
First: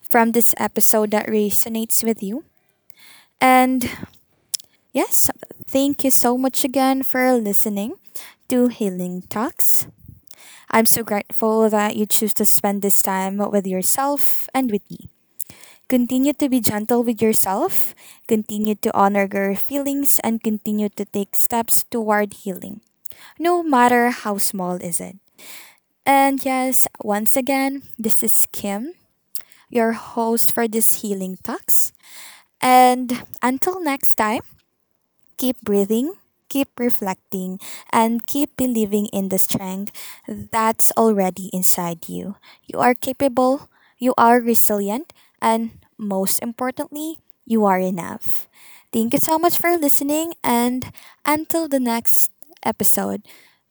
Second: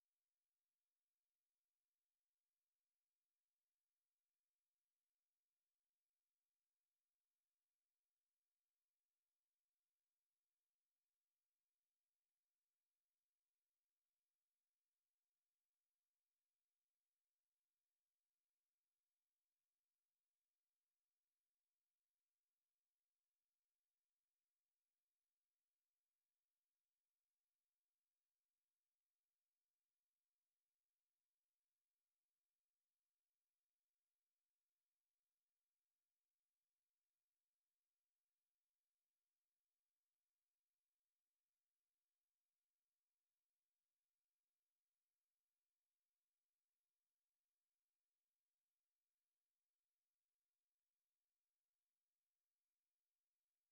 Speaker 1: from this episode that resonates with you. And yes, thank you so much again for listening to Healing Talks. I'm so grateful that you choose to spend this time with yourself and with me. Continue to be gentle with yourself, continue to honor your feelings, and continue to take steps toward healing, no matter how small is it. And yes, once again, this is Kim, your host for this Healing Talks. And until next time, keep breathing, keep reflecting, and keep believing in the strength that's already inside you. You are capable, you are resilient, and most importantly, you are enough. Thank you so much for listening, and until the next episode,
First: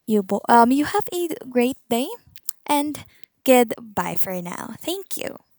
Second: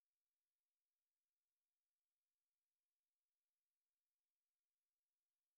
Speaker 1: you you have a great day, and goodbye for now. Thank you.